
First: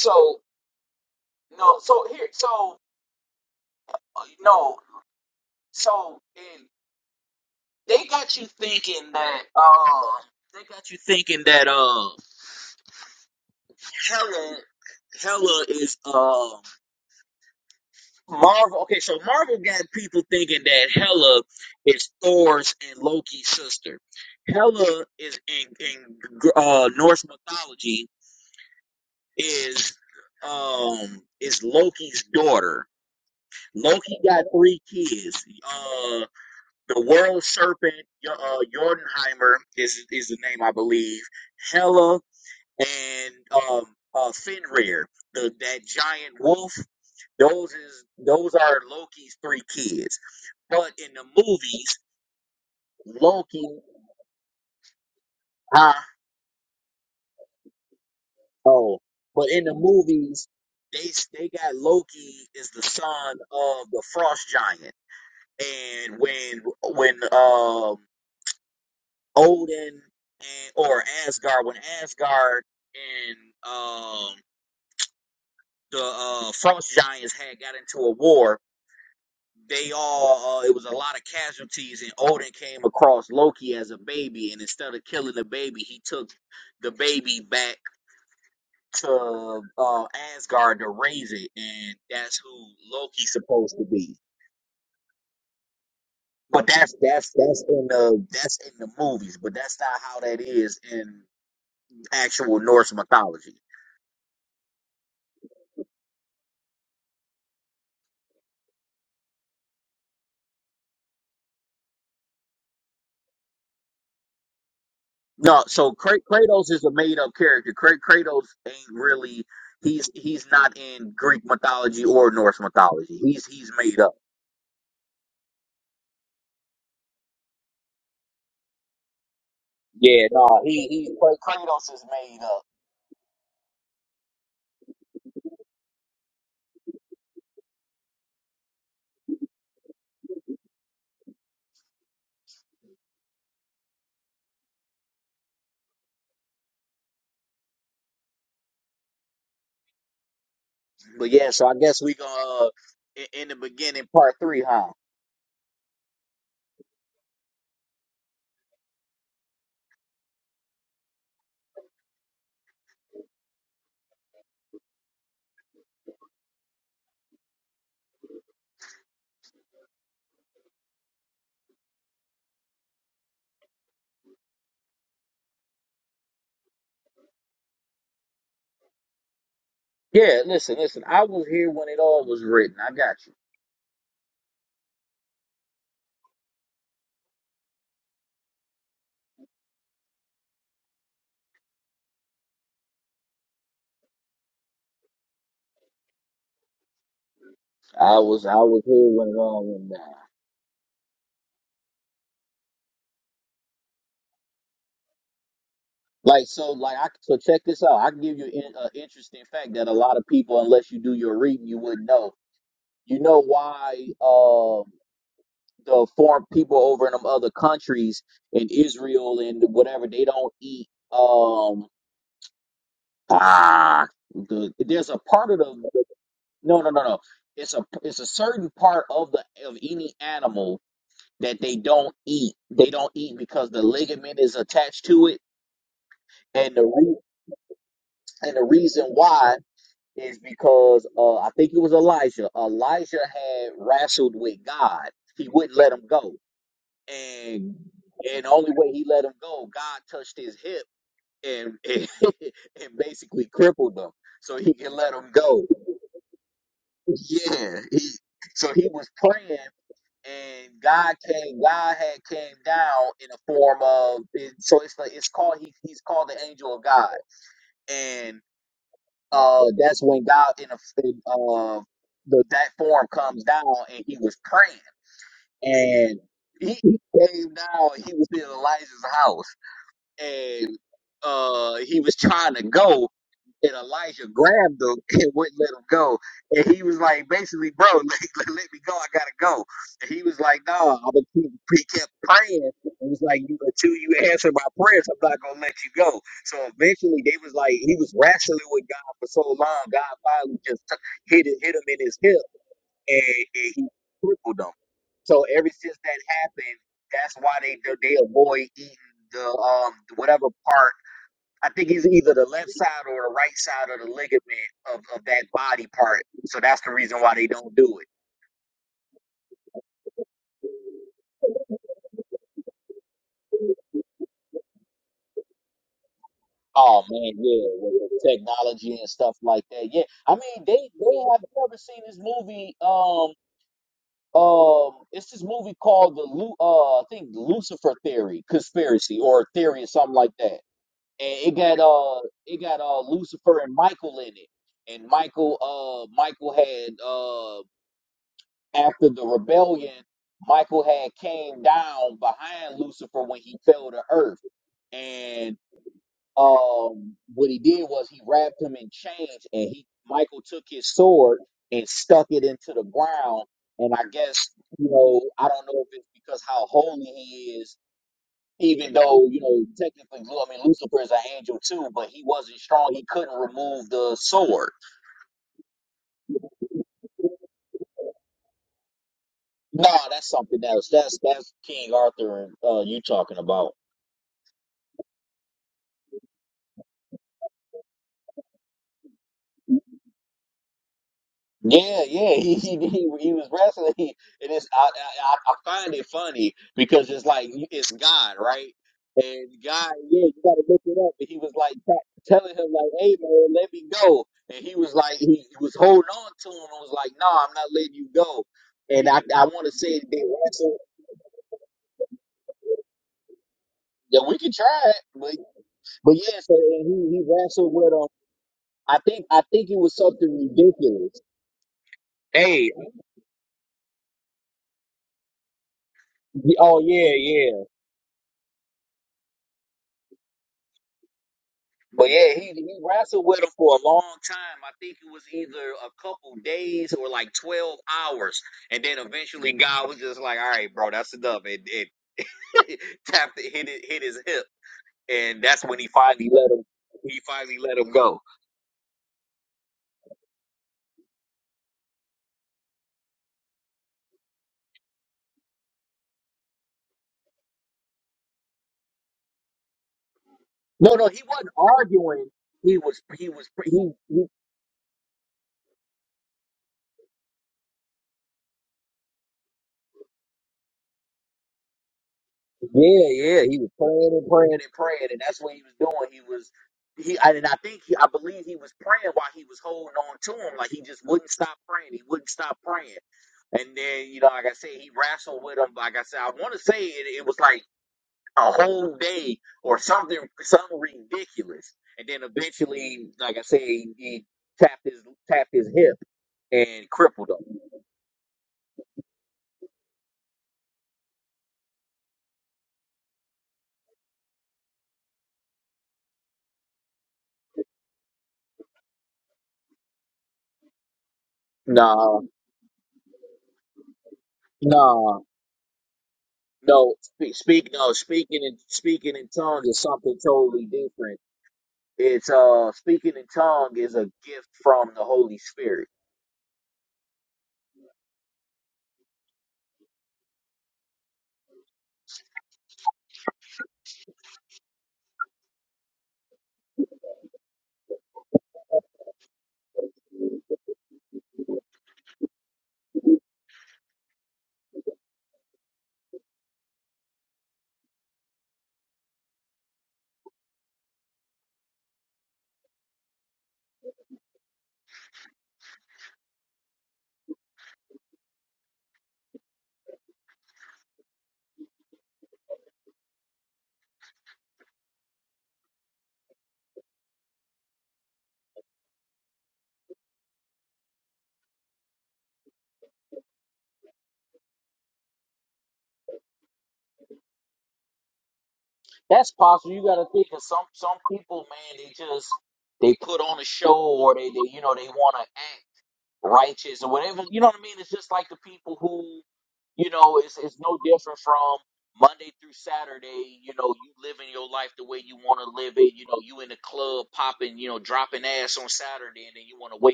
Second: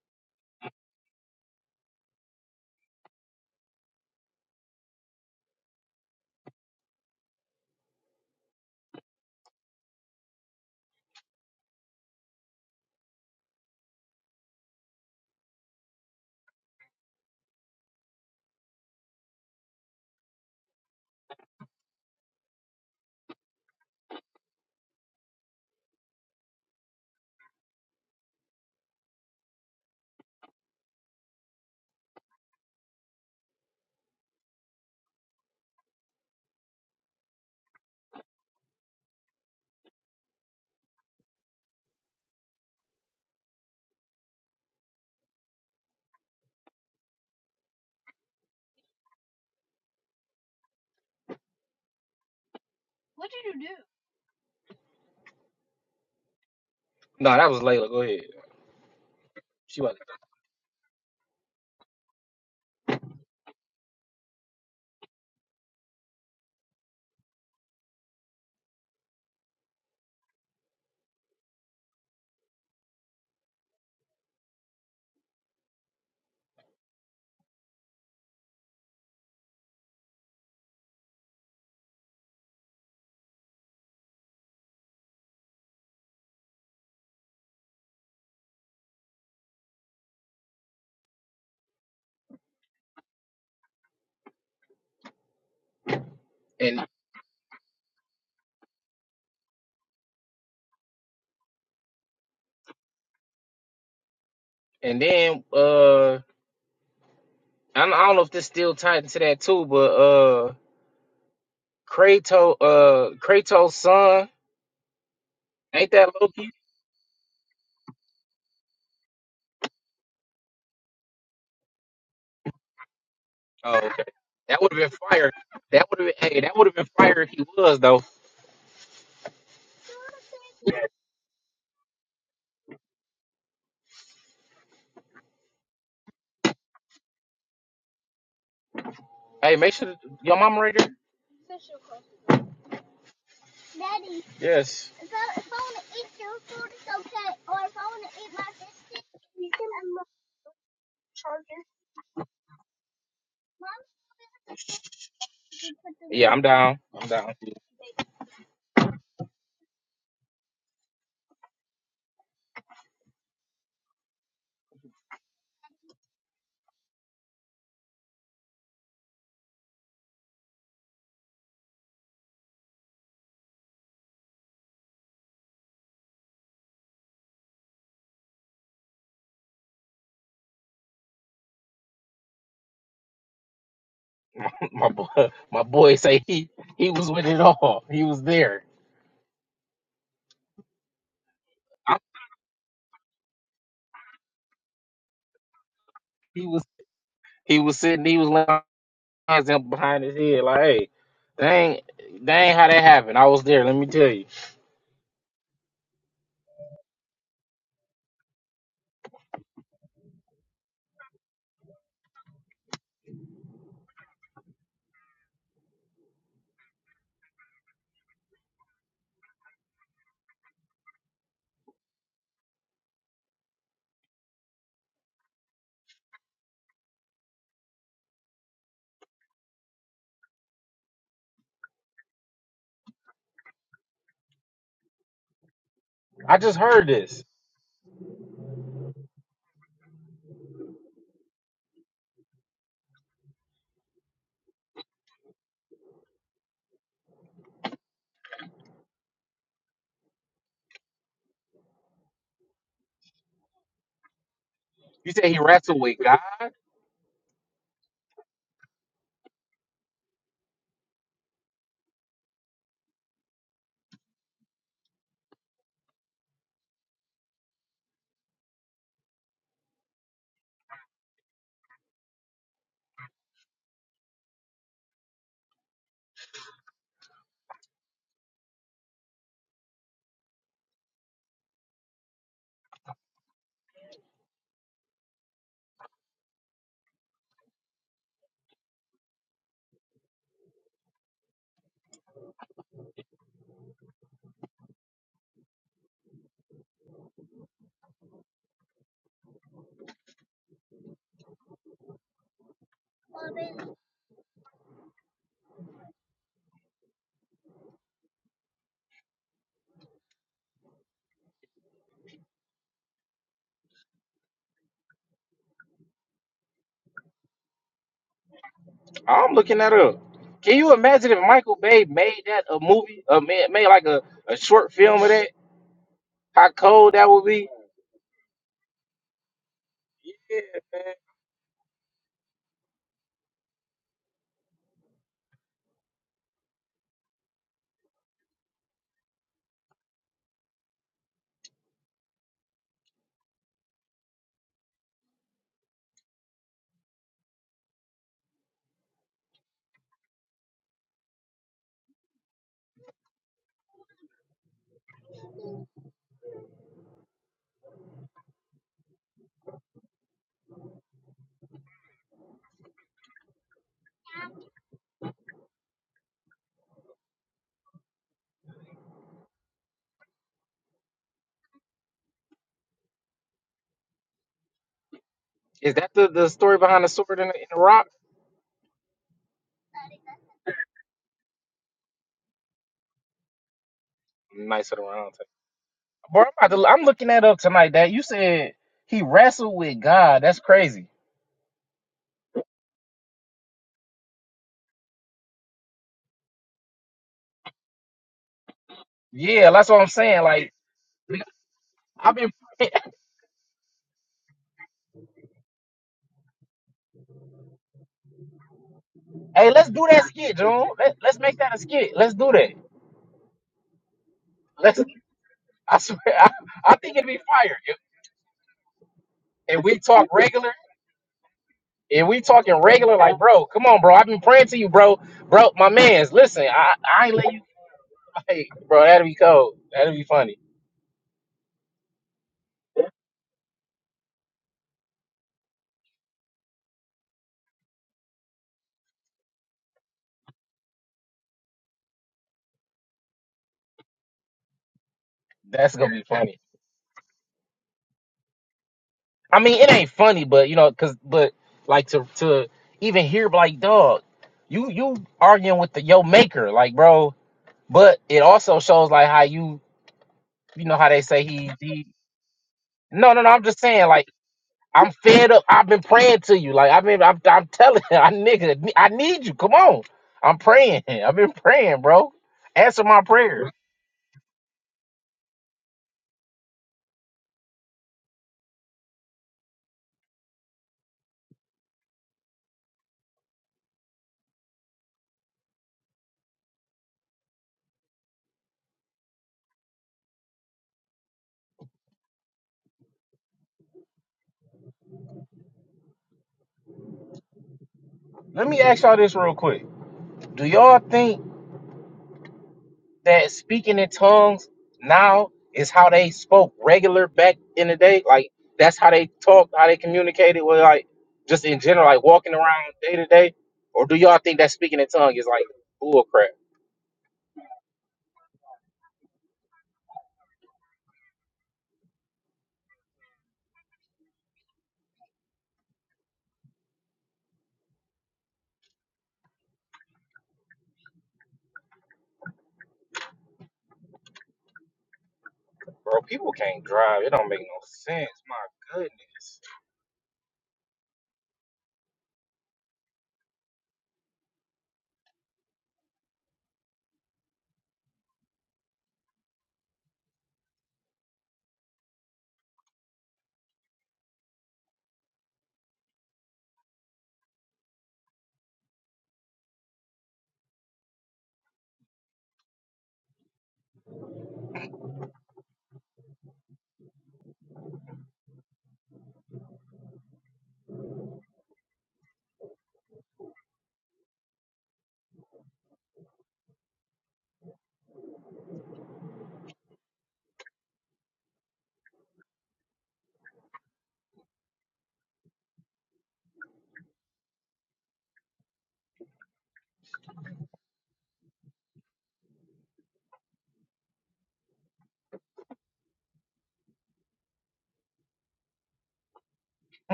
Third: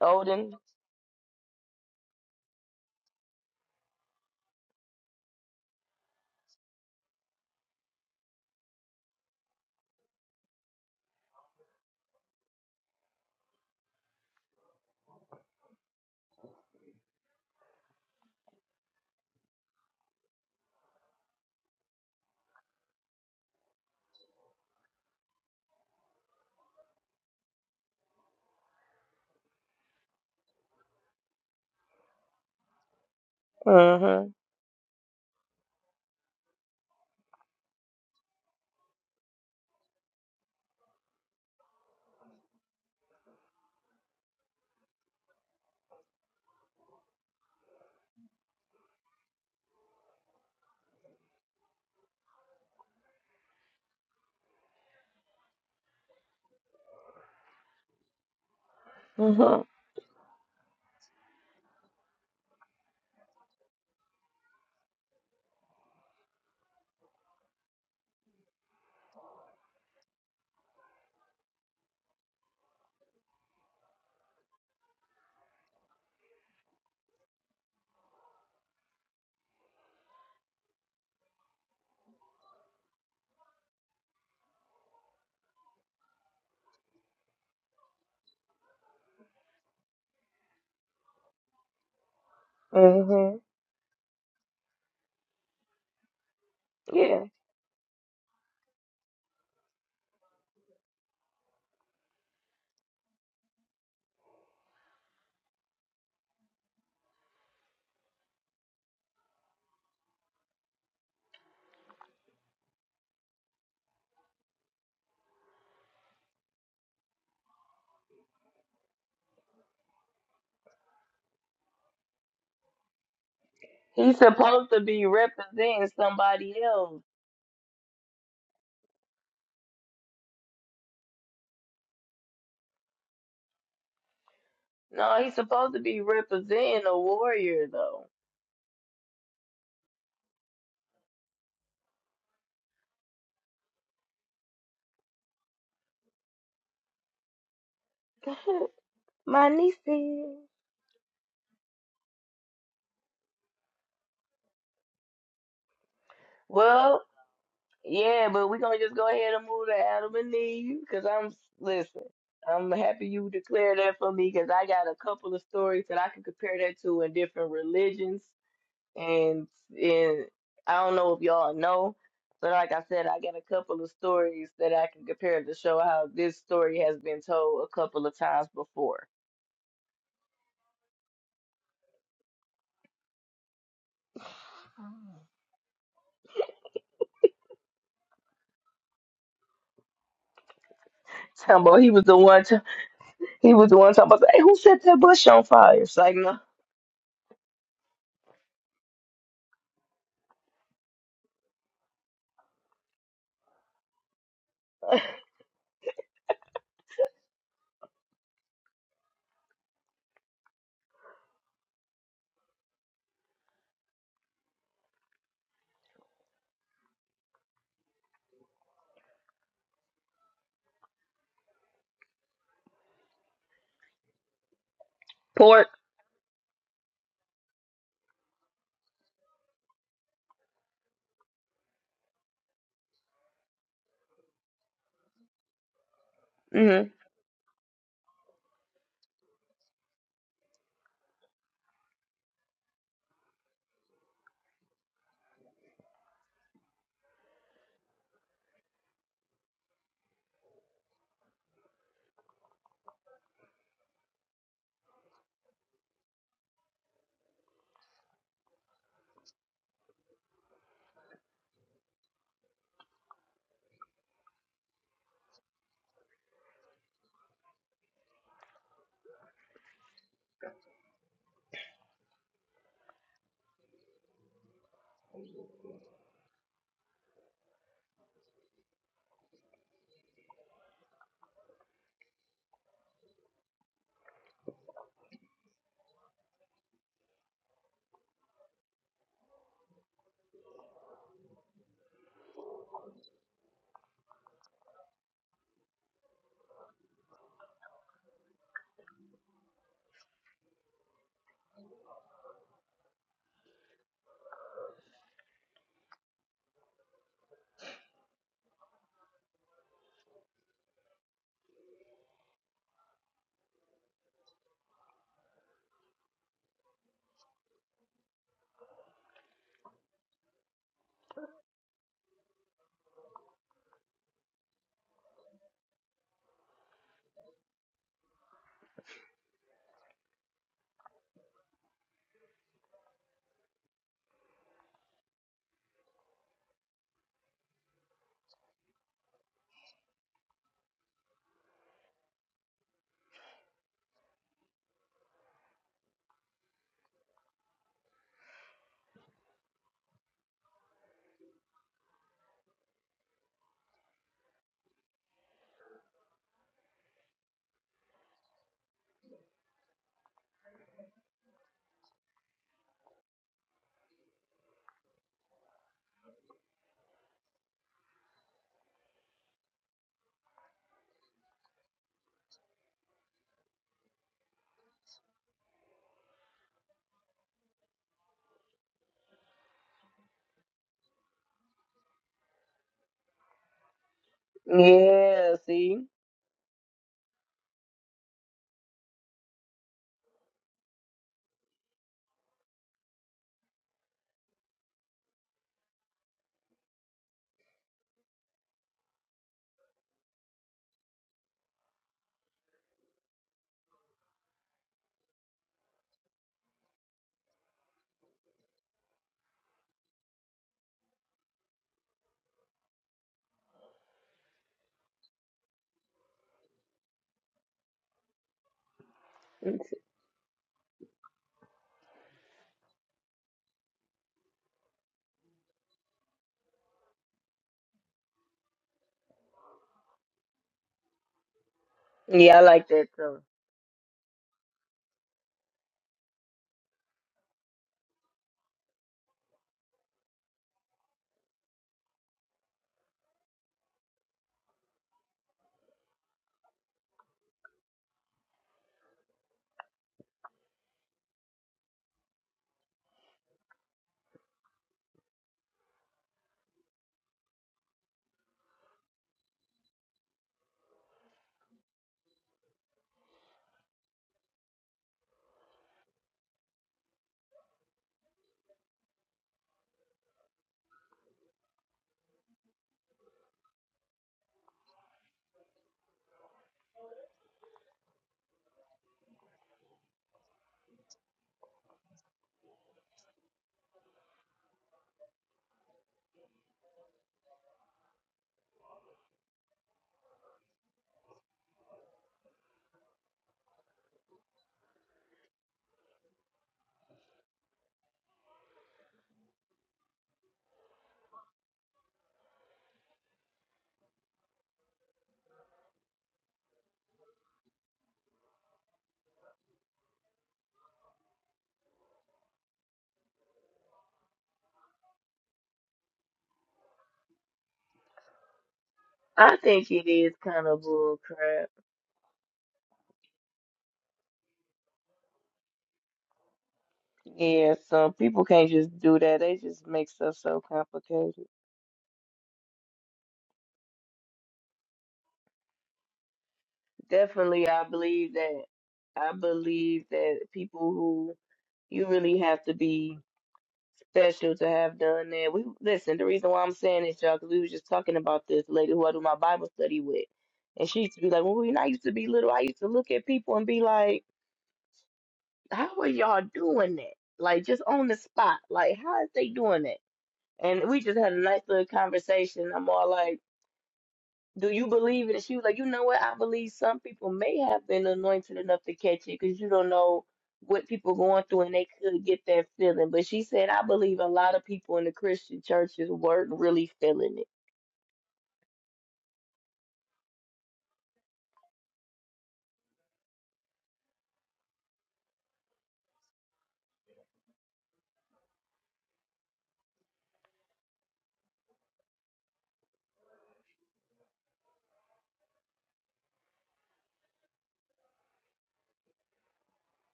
Speaker 1: Odin. Mhm.
Speaker 3: No, that was Layla. Go ahead.
Speaker 1: Mhm.
Speaker 3: She was,
Speaker 1: Mhm.
Speaker 3: and
Speaker 1: Yeah.
Speaker 3: and then uh, I don't, I don't know if this still tied into that too, but uh, Kratos uh Kratos' son ain't that Loki? Oh, okay.
Speaker 1: He's
Speaker 3: That
Speaker 1: supposed
Speaker 3: would
Speaker 1: to
Speaker 3: have been
Speaker 1: be
Speaker 3: fire.
Speaker 1: representing
Speaker 3: That would have been hey, that
Speaker 1: somebody
Speaker 3: would have been
Speaker 1: else.
Speaker 3: fire if he was though.
Speaker 1: No, he's supposed to be representing a warrior though.
Speaker 3: Hey, make sure your mama right there. Yes.
Speaker 1: My niece.
Speaker 3: Yeah, I'm down.
Speaker 1: Well,
Speaker 3: I'm down.
Speaker 1: yeah, but we're gonna just go ahead and move to Adam and Eve because I'm listen. I'm happy you declared that for me because I got a couple of stories that I can compare that to in different religions and and I don't know if y'all know, but like I said, I got a couple of stories that I can compare to show how this story has been told a couple of times before.
Speaker 3: My boy, my boy say he he was with it all. He was there.
Speaker 1: Tambo, he
Speaker 3: I,
Speaker 1: was the one. He was the one talking about, hey, who set that bush on fire? It's like, no.
Speaker 3: he was he was sitting. He was laying his hands behind his head like, hey. Dang, dang, how that happened. I was there. Let me tell you.
Speaker 1: Pork.
Speaker 3: I just
Speaker 1: hmm
Speaker 3: heard this. You said he wrestled with God. I'm looking that up. Can you imagine if Michael Bay made that a movie, uh, made, made like a, a short film of that? How cold that would be? Is that the, the story behind the sword in the, in the rock? Nice of the round table.
Speaker 1: Yeah, see?
Speaker 3: Bro, I'm, about to, I'm looking that up tonight. That you said he wrestled with God. That's crazy. Yeah, that's what I'm saying. Like I've been. Hey, let's do that skit, John. Let, let's make that a skit. Let's do that. Let's. I swear, I, I think it'd be fire. If, if we talk regular, if we talking regular, like, bro, come on, bro. I've been praying to you, bro. Bro, my man's, listen, I, I ain't let you,
Speaker 2: yeah.
Speaker 3: like, bro, that'd be cold. That'd be funny.
Speaker 1: Yeah, I like that color.
Speaker 3: That's gonna be funny. I mean, it ain't funny, but, you know, cause, but, like, to, to even hear, like, dog, you, you arguing with the, your maker, like, bro, but it also shows, like, how you, you know, how
Speaker 2: No,
Speaker 3: they
Speaker 2: no, he
Speaker 3: say
Speaker 2: wasn't
Speaker 3: he, he,
Speaker 2: arguing. He was
Speaker 3: no, no,
Speaker 2: he
Speaker 3: no, I'm
Speaker 2: was
Speaker 3: just saying,
Speaker 2: he
Speaker 3: like, I'm fed up. I've been praying to you. Like I've been, I'm, I'm telling I nigga, I need you. Come on. I'm praying. I've been praying, bro. Answer my prayer. Let me ask y'all this real quick. Do y'all think that speaking in tongues now is how they spoke regular back in the day? Like that's how they talked, how they communicated with like just in general, like
Speaker 2: nah
Speaker 3: walking around day to day? Or do y'all think that speaking in tongues
Speaker 2: nah.
Speaker 3: is like bull crap?
Speaker 1: I think it is kind of bull crap. Yeah, some people can't just do that. They just make stuff so complicated.
Speaker 3: Bro, people can't drive. It don't make no
Speaker 1: Definitely, I
Speaker 3: sense.
Speaker 1: believe
Speaker 3: My
Speaker 1: that. I
Speaker 3: goodness.
Speaker 1: believe that people who you really have to be. special to have done that. We listen. The reason why I'm saying this, y'all, because we was just talking about this lady who I do my Bible study with, and she used to be like, "Well, when I used to be little, I used to look at people and be like, how are y'all doing that? Like just on the spot, like how is they doing that?" And we just had a nice little conversation. I'm all like. Do you believe it? She was like, you know what? I believe some people may have been anointed enough to catch it because you don't know what people going through and they could get that feeling. But she said, I believe a lot of people in the Christian churches weren't really feeling it.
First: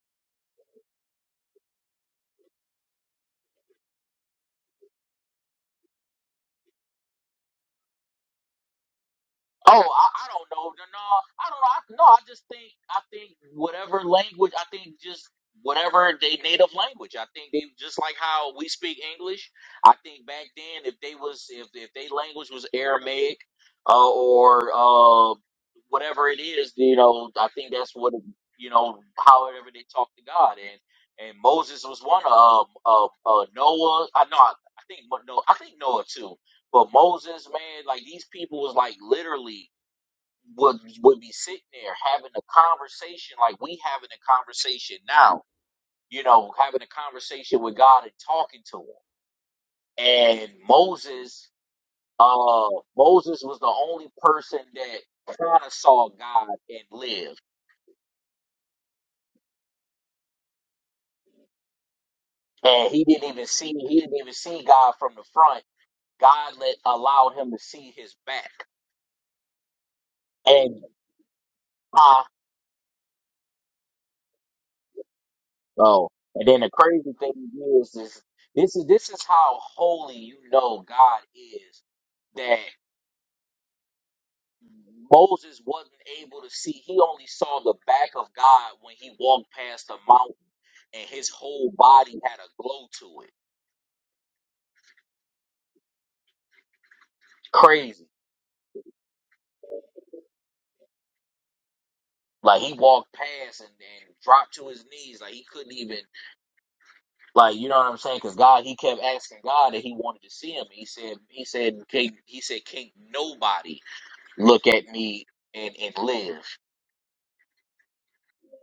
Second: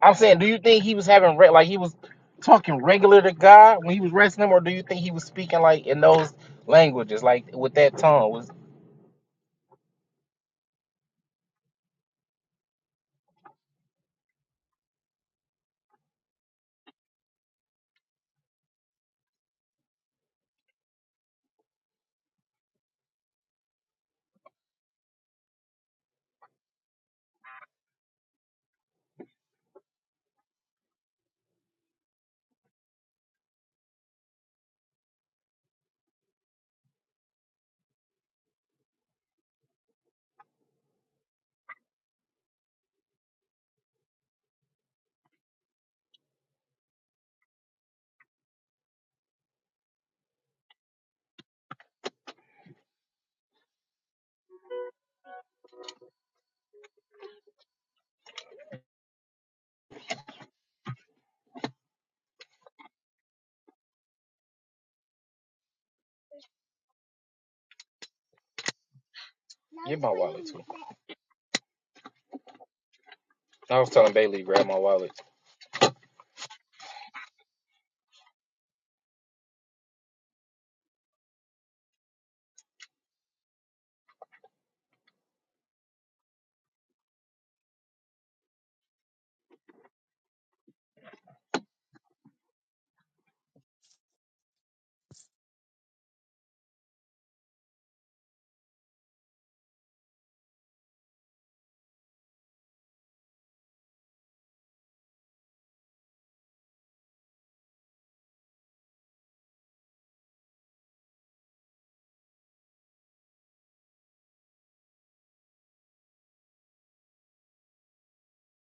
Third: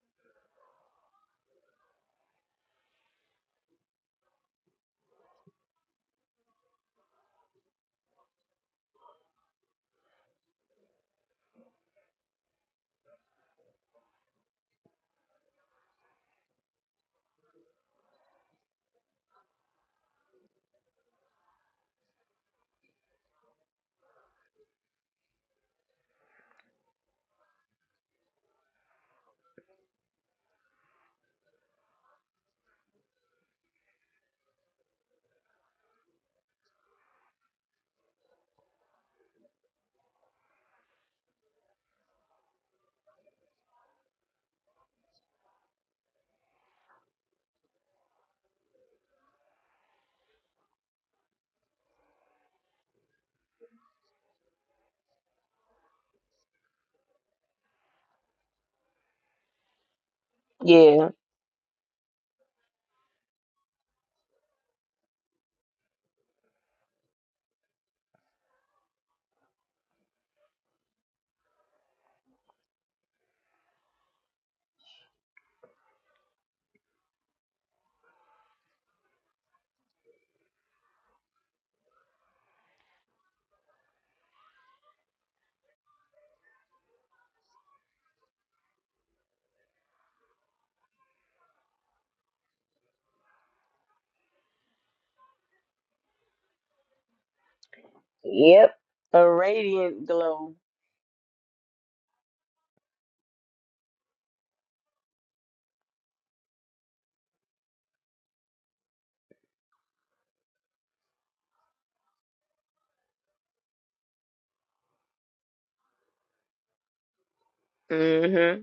Speaker 3: I'm saying, do you think he was having re- like he was talking regular to God when he was wrestling him, or do you think he was speaking like in those languages, like with that tongue? Was
Speaker 1: Yeah.
Speaker 3: I was telling Bailey to grab my wallet.
Speaker 1: Yep. A radiant glow. hmm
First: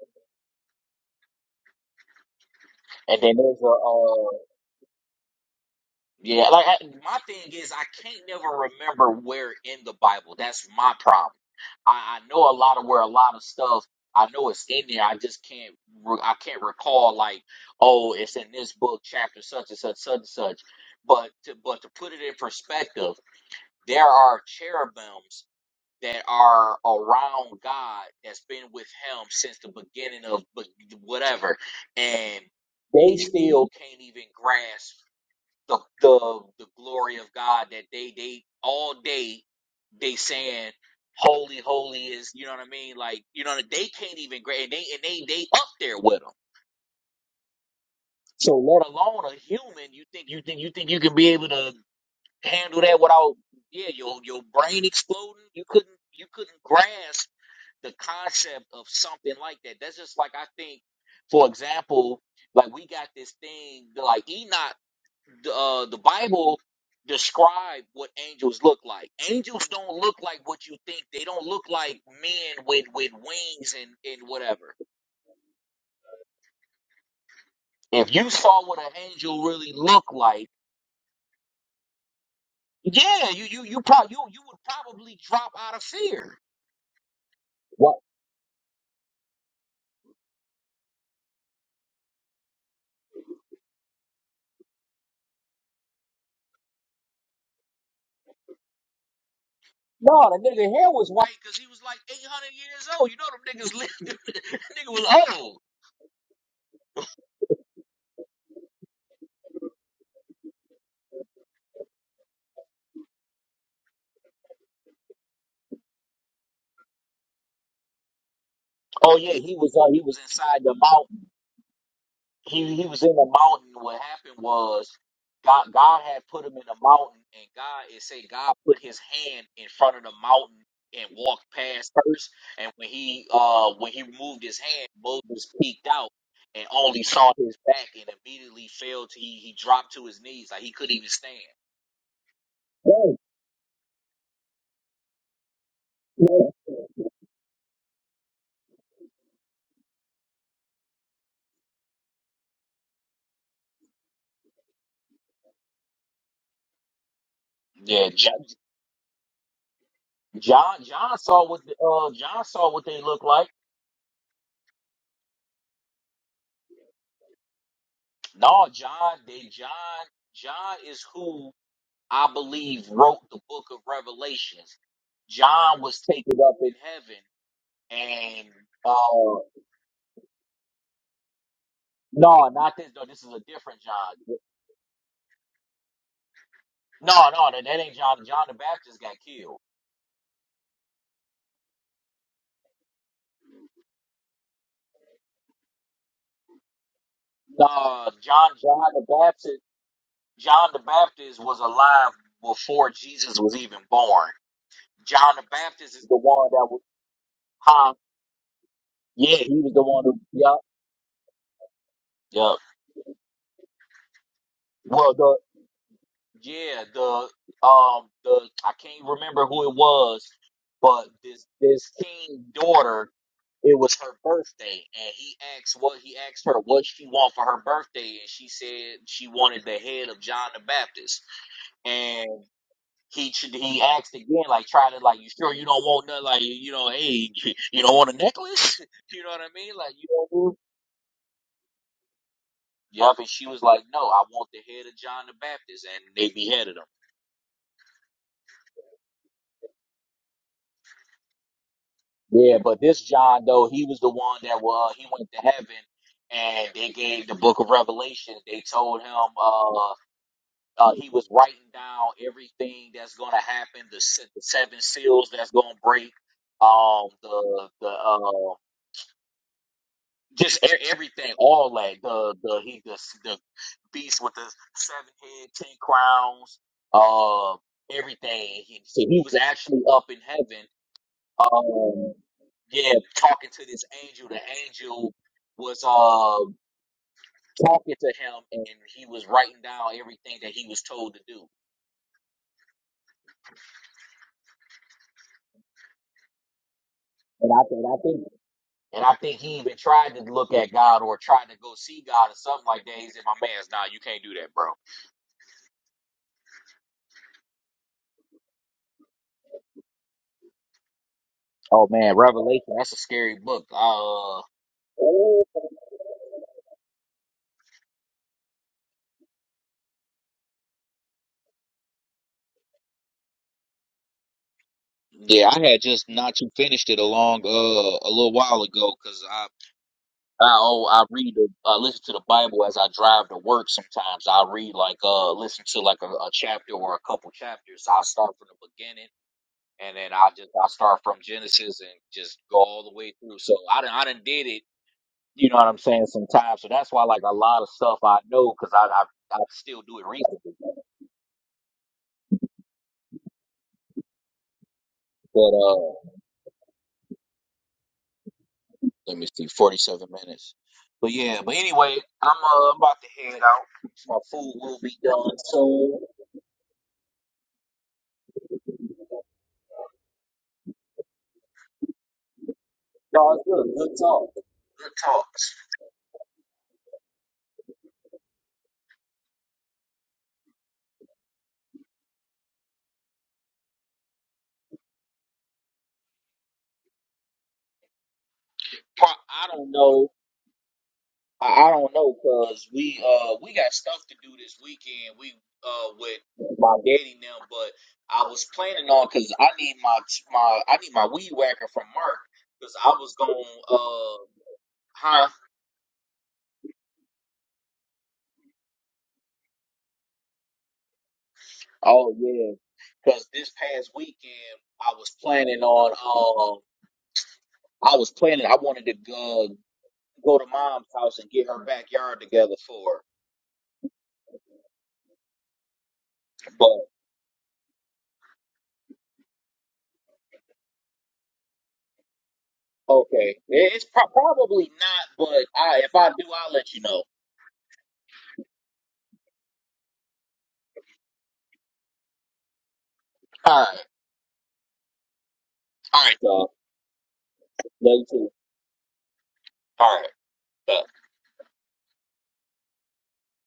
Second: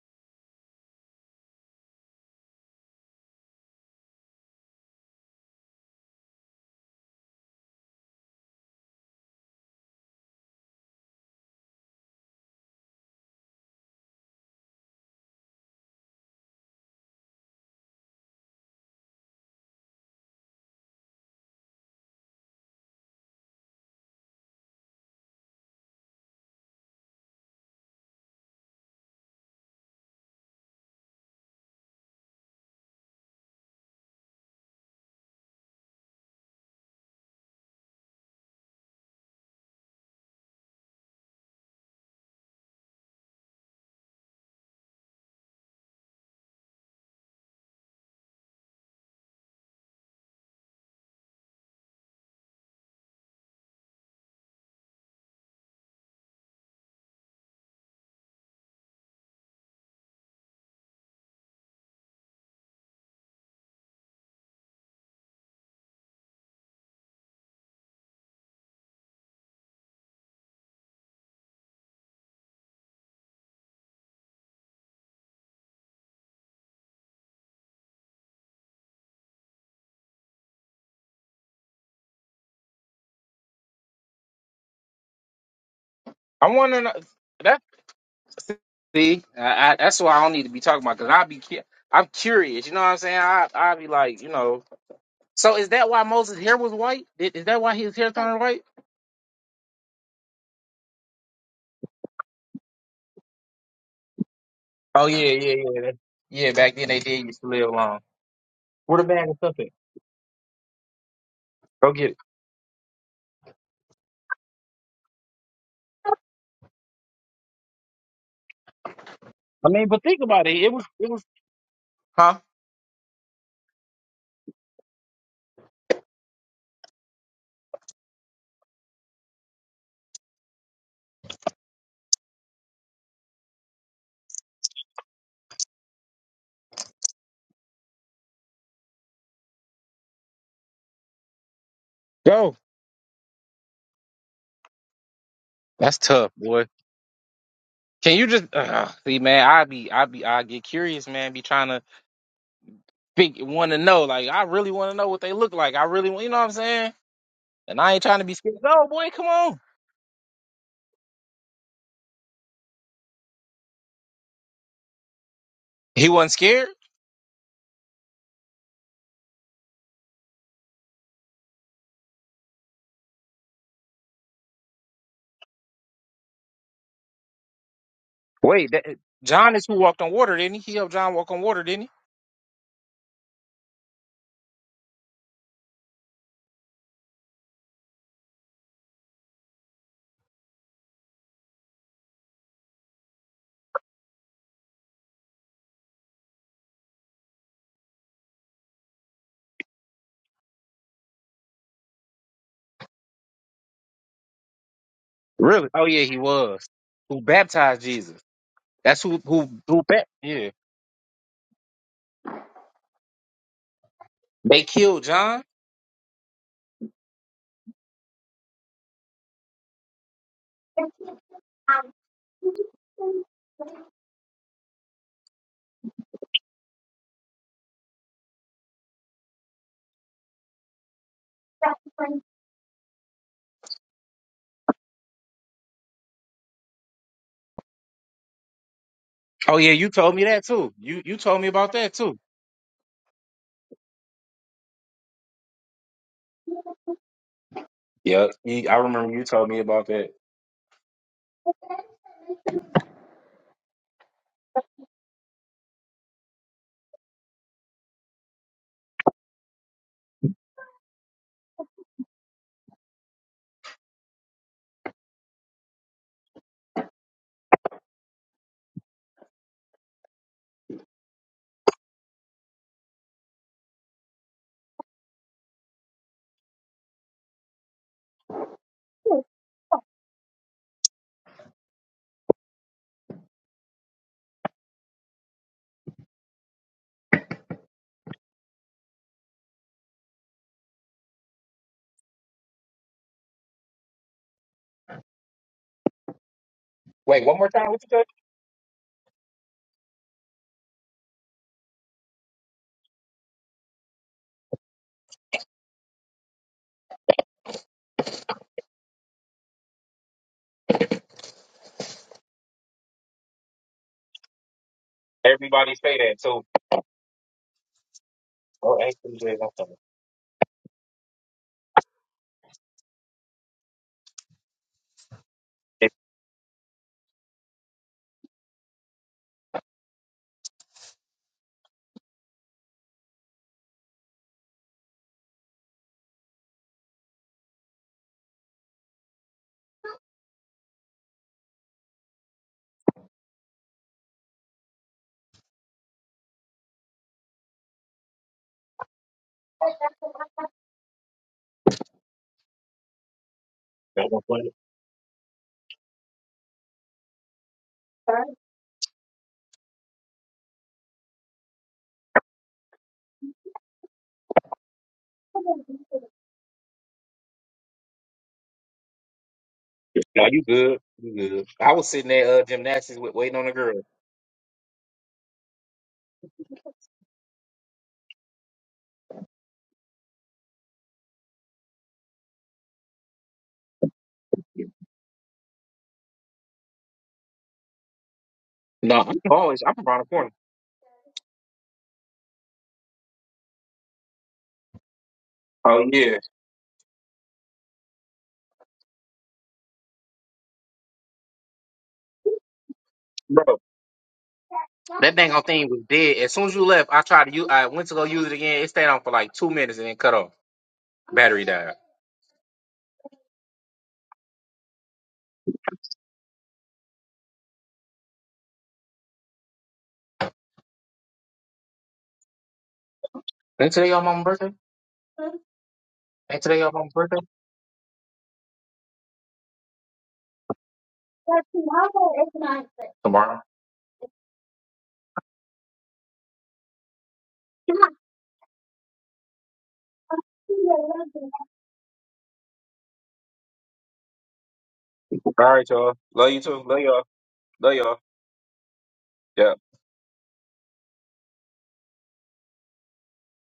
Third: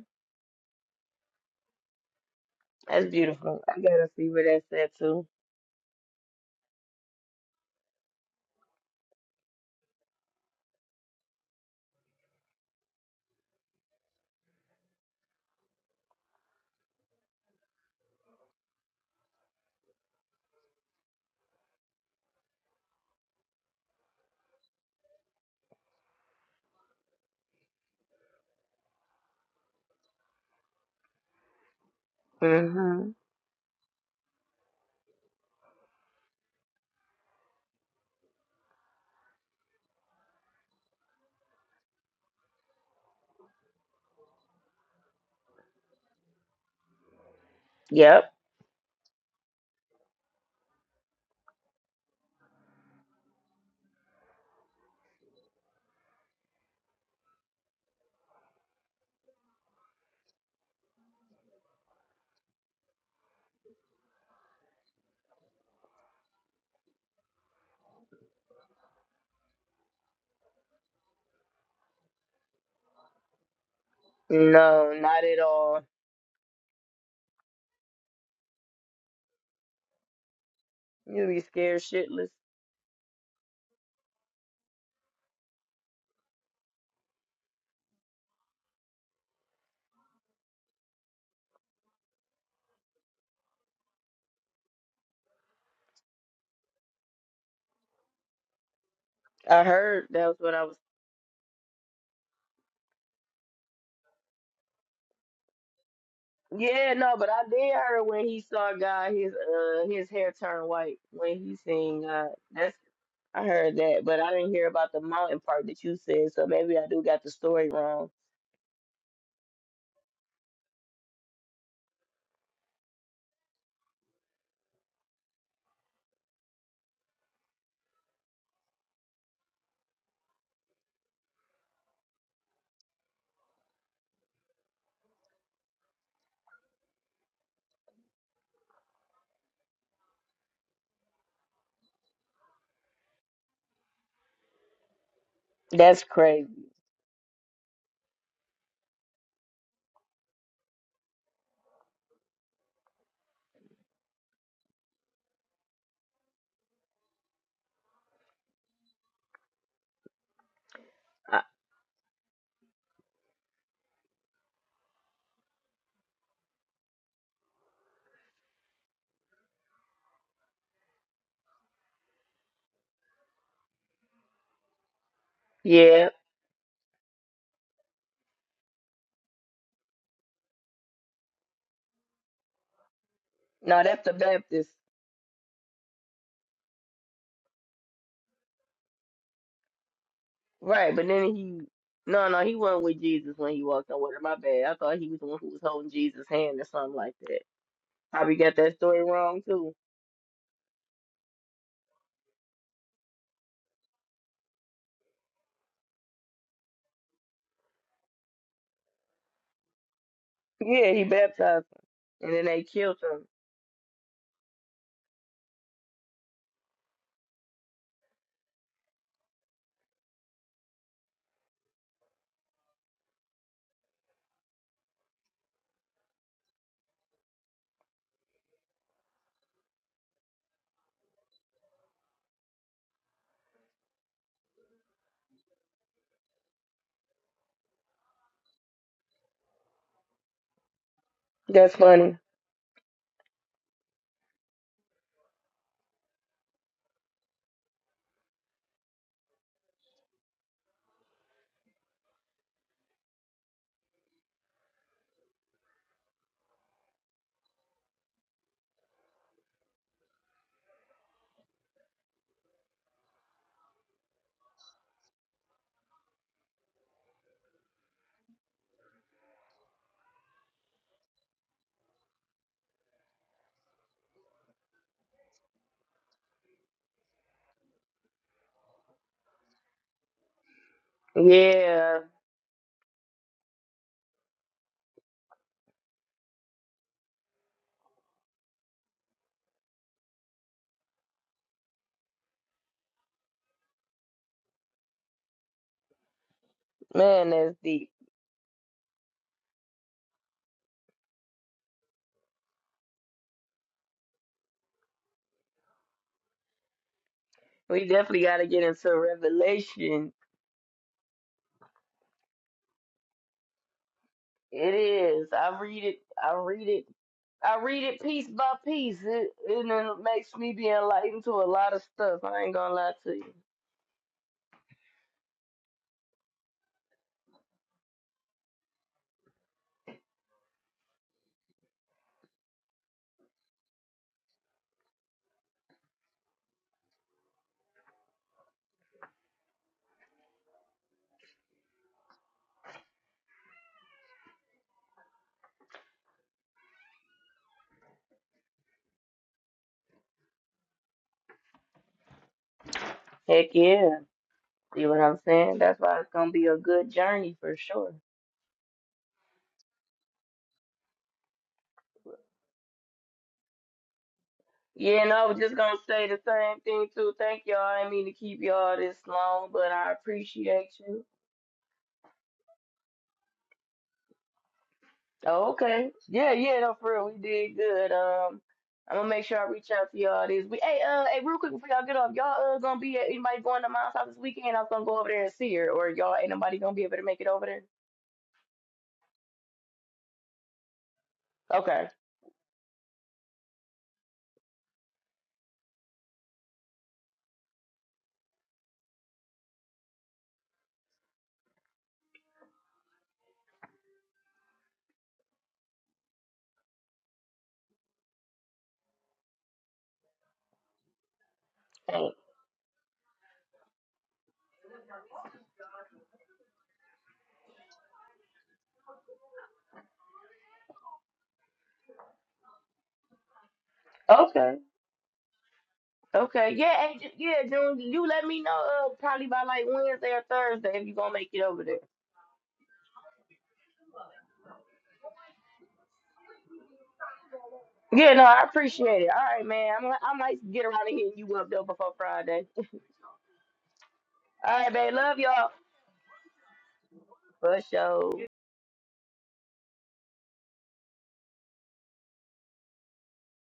Speaker 1: That's
Speaker 2: And then
Speaker 1: beautiful.
Speaker 2: there's a
Speaker 1: I gotta
Speaker 2: uh
Speaker 1: see where that's at too. hmm
Speaker 2: they
Speaker 1: Yep.
Speaker 2: So let
Speaker 1: No, not at all. You be scared shitless.
Speaker 3: I want to know that.
Speaker 2: what
Speaker 3: See, I, I, that's why I don't need to be talking about because i be cu- I'm curious. You know what I'm saying? I i be like, you know. So is that why Moses' hair was white? Is, is that why his hair turned white?
Speaker 1: I heard that was what I was.
Speaker 3: Oh yeah. yeah. Ba-
Speaker 1: Yeah, no, but I did hear
Speaker 3: I
Speaker 1: when he saw God, his uh his hair turn white when he seen God. That's I heard that, but I didn't hear about the mountain part that you said. So maybe I do got the story wrong.
Speaker 3: mean, but think about it. It was it was Huh? Go.
Speaker 2: what
Speaker 3: That's
Speaker 1: That's
Speaker 3: tough,
Speaker 1: crazy.
Speaker 3: boy. Can you just uh, see, man? I be, I be, I get curious, man. Be trying to think, want to know. Like, I really want to know what they look like. I really, want- you know what I'm saying? And I ain't trying to be scared. No, boy, come on.
Speaker 1: I,
Speaker 3: He wasn't scared.
Speaker 1: yeah,
Speaker 2: is up
Speaker 3: Wait, that,
Speaker 2: Uh,
Speaker 3: John is who walked on water, didn't he? He helped John walk on water, didn't he?
Speaker 1: no, that's the Baptist, right? But then he, no, no, he wasn't with Jesus when he walked on water. My bad. I thought he was the one who was holding Jesus' hand or something like that. Probably got that story wrong too.
Speaker 3: Really? Oh yeah,
Speaker 2: the
Speaker 3: he
Speaker 2: one
Speaker 3: was.
Speaker 2: that was
Speaker 3: Who baptized Jesus? That's who, who,
Speaker 2: he was the
Speaker 3: who?
Speaker 2: one
Speaker 3: Bat-
Speaker 2: who
Speaker 3: yeah,
Speaker 2: yeah.
Speaker 1: Yeah, he baptized him, and then they killed him.
Speaker 3: they killed
Speaker 2: the
Speaker 3: John.
Speaker 2: this
Speaker 3: Oh yeah, you told me that too. You, you told me about
Speaker 1: That's
Speaker 3: that
Speaker 1: funny.
Speaker 3: too. Yeah, you- I remember you told me about that.
Speaker 1: Yeah,
Speaker 3: Wait,
Speaker 1: man,
Speaker 3: one more
Speaker 2: and
Speaker 1: that's
Speaker 2: I
Speaker 3: time. What
Speaker 2: think
Speaker 1: deep.
Speaker 2: I
Speaker 3: you
Speaker 2: think
Speaker 1: We definitely got to get into Revelation. It is. I read it. I
Speaker 3: said?
Speaker 1: read it. I read it piece by piece. It, and it makes me be enlightened to a lot of stuff. I ain't gonna lie to you. Heck yeah. See what I'm saying? That's why it's gonna be a good journey for sure. Yeah, and I was just gonna
Speaker 2: so.
Speaker 1: say the same thing too. Thank y'all. I didn't mean to keep y'all this long, but I
Speaker 3: No, you
Speaker 1: appreciate
Speaker 3: good.
Speaker 1: you.
Speaker 3: You good. I was sitting there uh, gymnastics with
Speaker 2: No,
Speaker 3: waiting
Speaker 2: it's
Speaker 3: on a
Speaker 2: good,
Speaker 3: girl.
Speaker 2: good talk.
Speaker 1: Oh, Okay. Yeah, yeah, no, for real. We did good. Um, I'm gonna make sure I reach out to y'all this week. Hey, uh, hey, real quick before y'all get off, y'all uh gonna be at anybody going to mom's house this weekend? I was gonna go over there and see her, or y'all ain't nobody gonna be able to make it over there?
Speaker 3: No. You always, I'm around the corner.
Speaker 1: Okay.
Speaker 3: Oh yeah. That dang on thing was dead. As soon as you left, I tried to use. I went to go use it again. It stayed on for like two minutes and then cut off.
Speaker 1: Hey.
Speaker 3: Ain't today your mama's birthday?
Speaker 1: Okay.
Speaker 3: Ain't
Speaker 1: Okay.
Speaker 3: today your
Speaker 1: Yeah,
Speaker 3: mama's
Speaker 1: hey, Ju-
Speaker 3: birthday?
Speaker 1: yeah, June, you let me know uh probably by like Wednesday or Thursday if you gonna make it over there.
Speaker 3: Tomorrow.
Speaker 1: Yeah, no, I appreciate it. All right, man. I'm I might get around to hitting you up though before Friday. All right, babe. Love
Speaker 3: All
Speaker 1: y'all.
Speaker 3: right, y'all. Love you too. Love y'all.
Speaker 1: For
Speaker 3: Love y'all.
Speaker 1: sure.
Speaker 2: but uh,
Speaker 3: Yeah.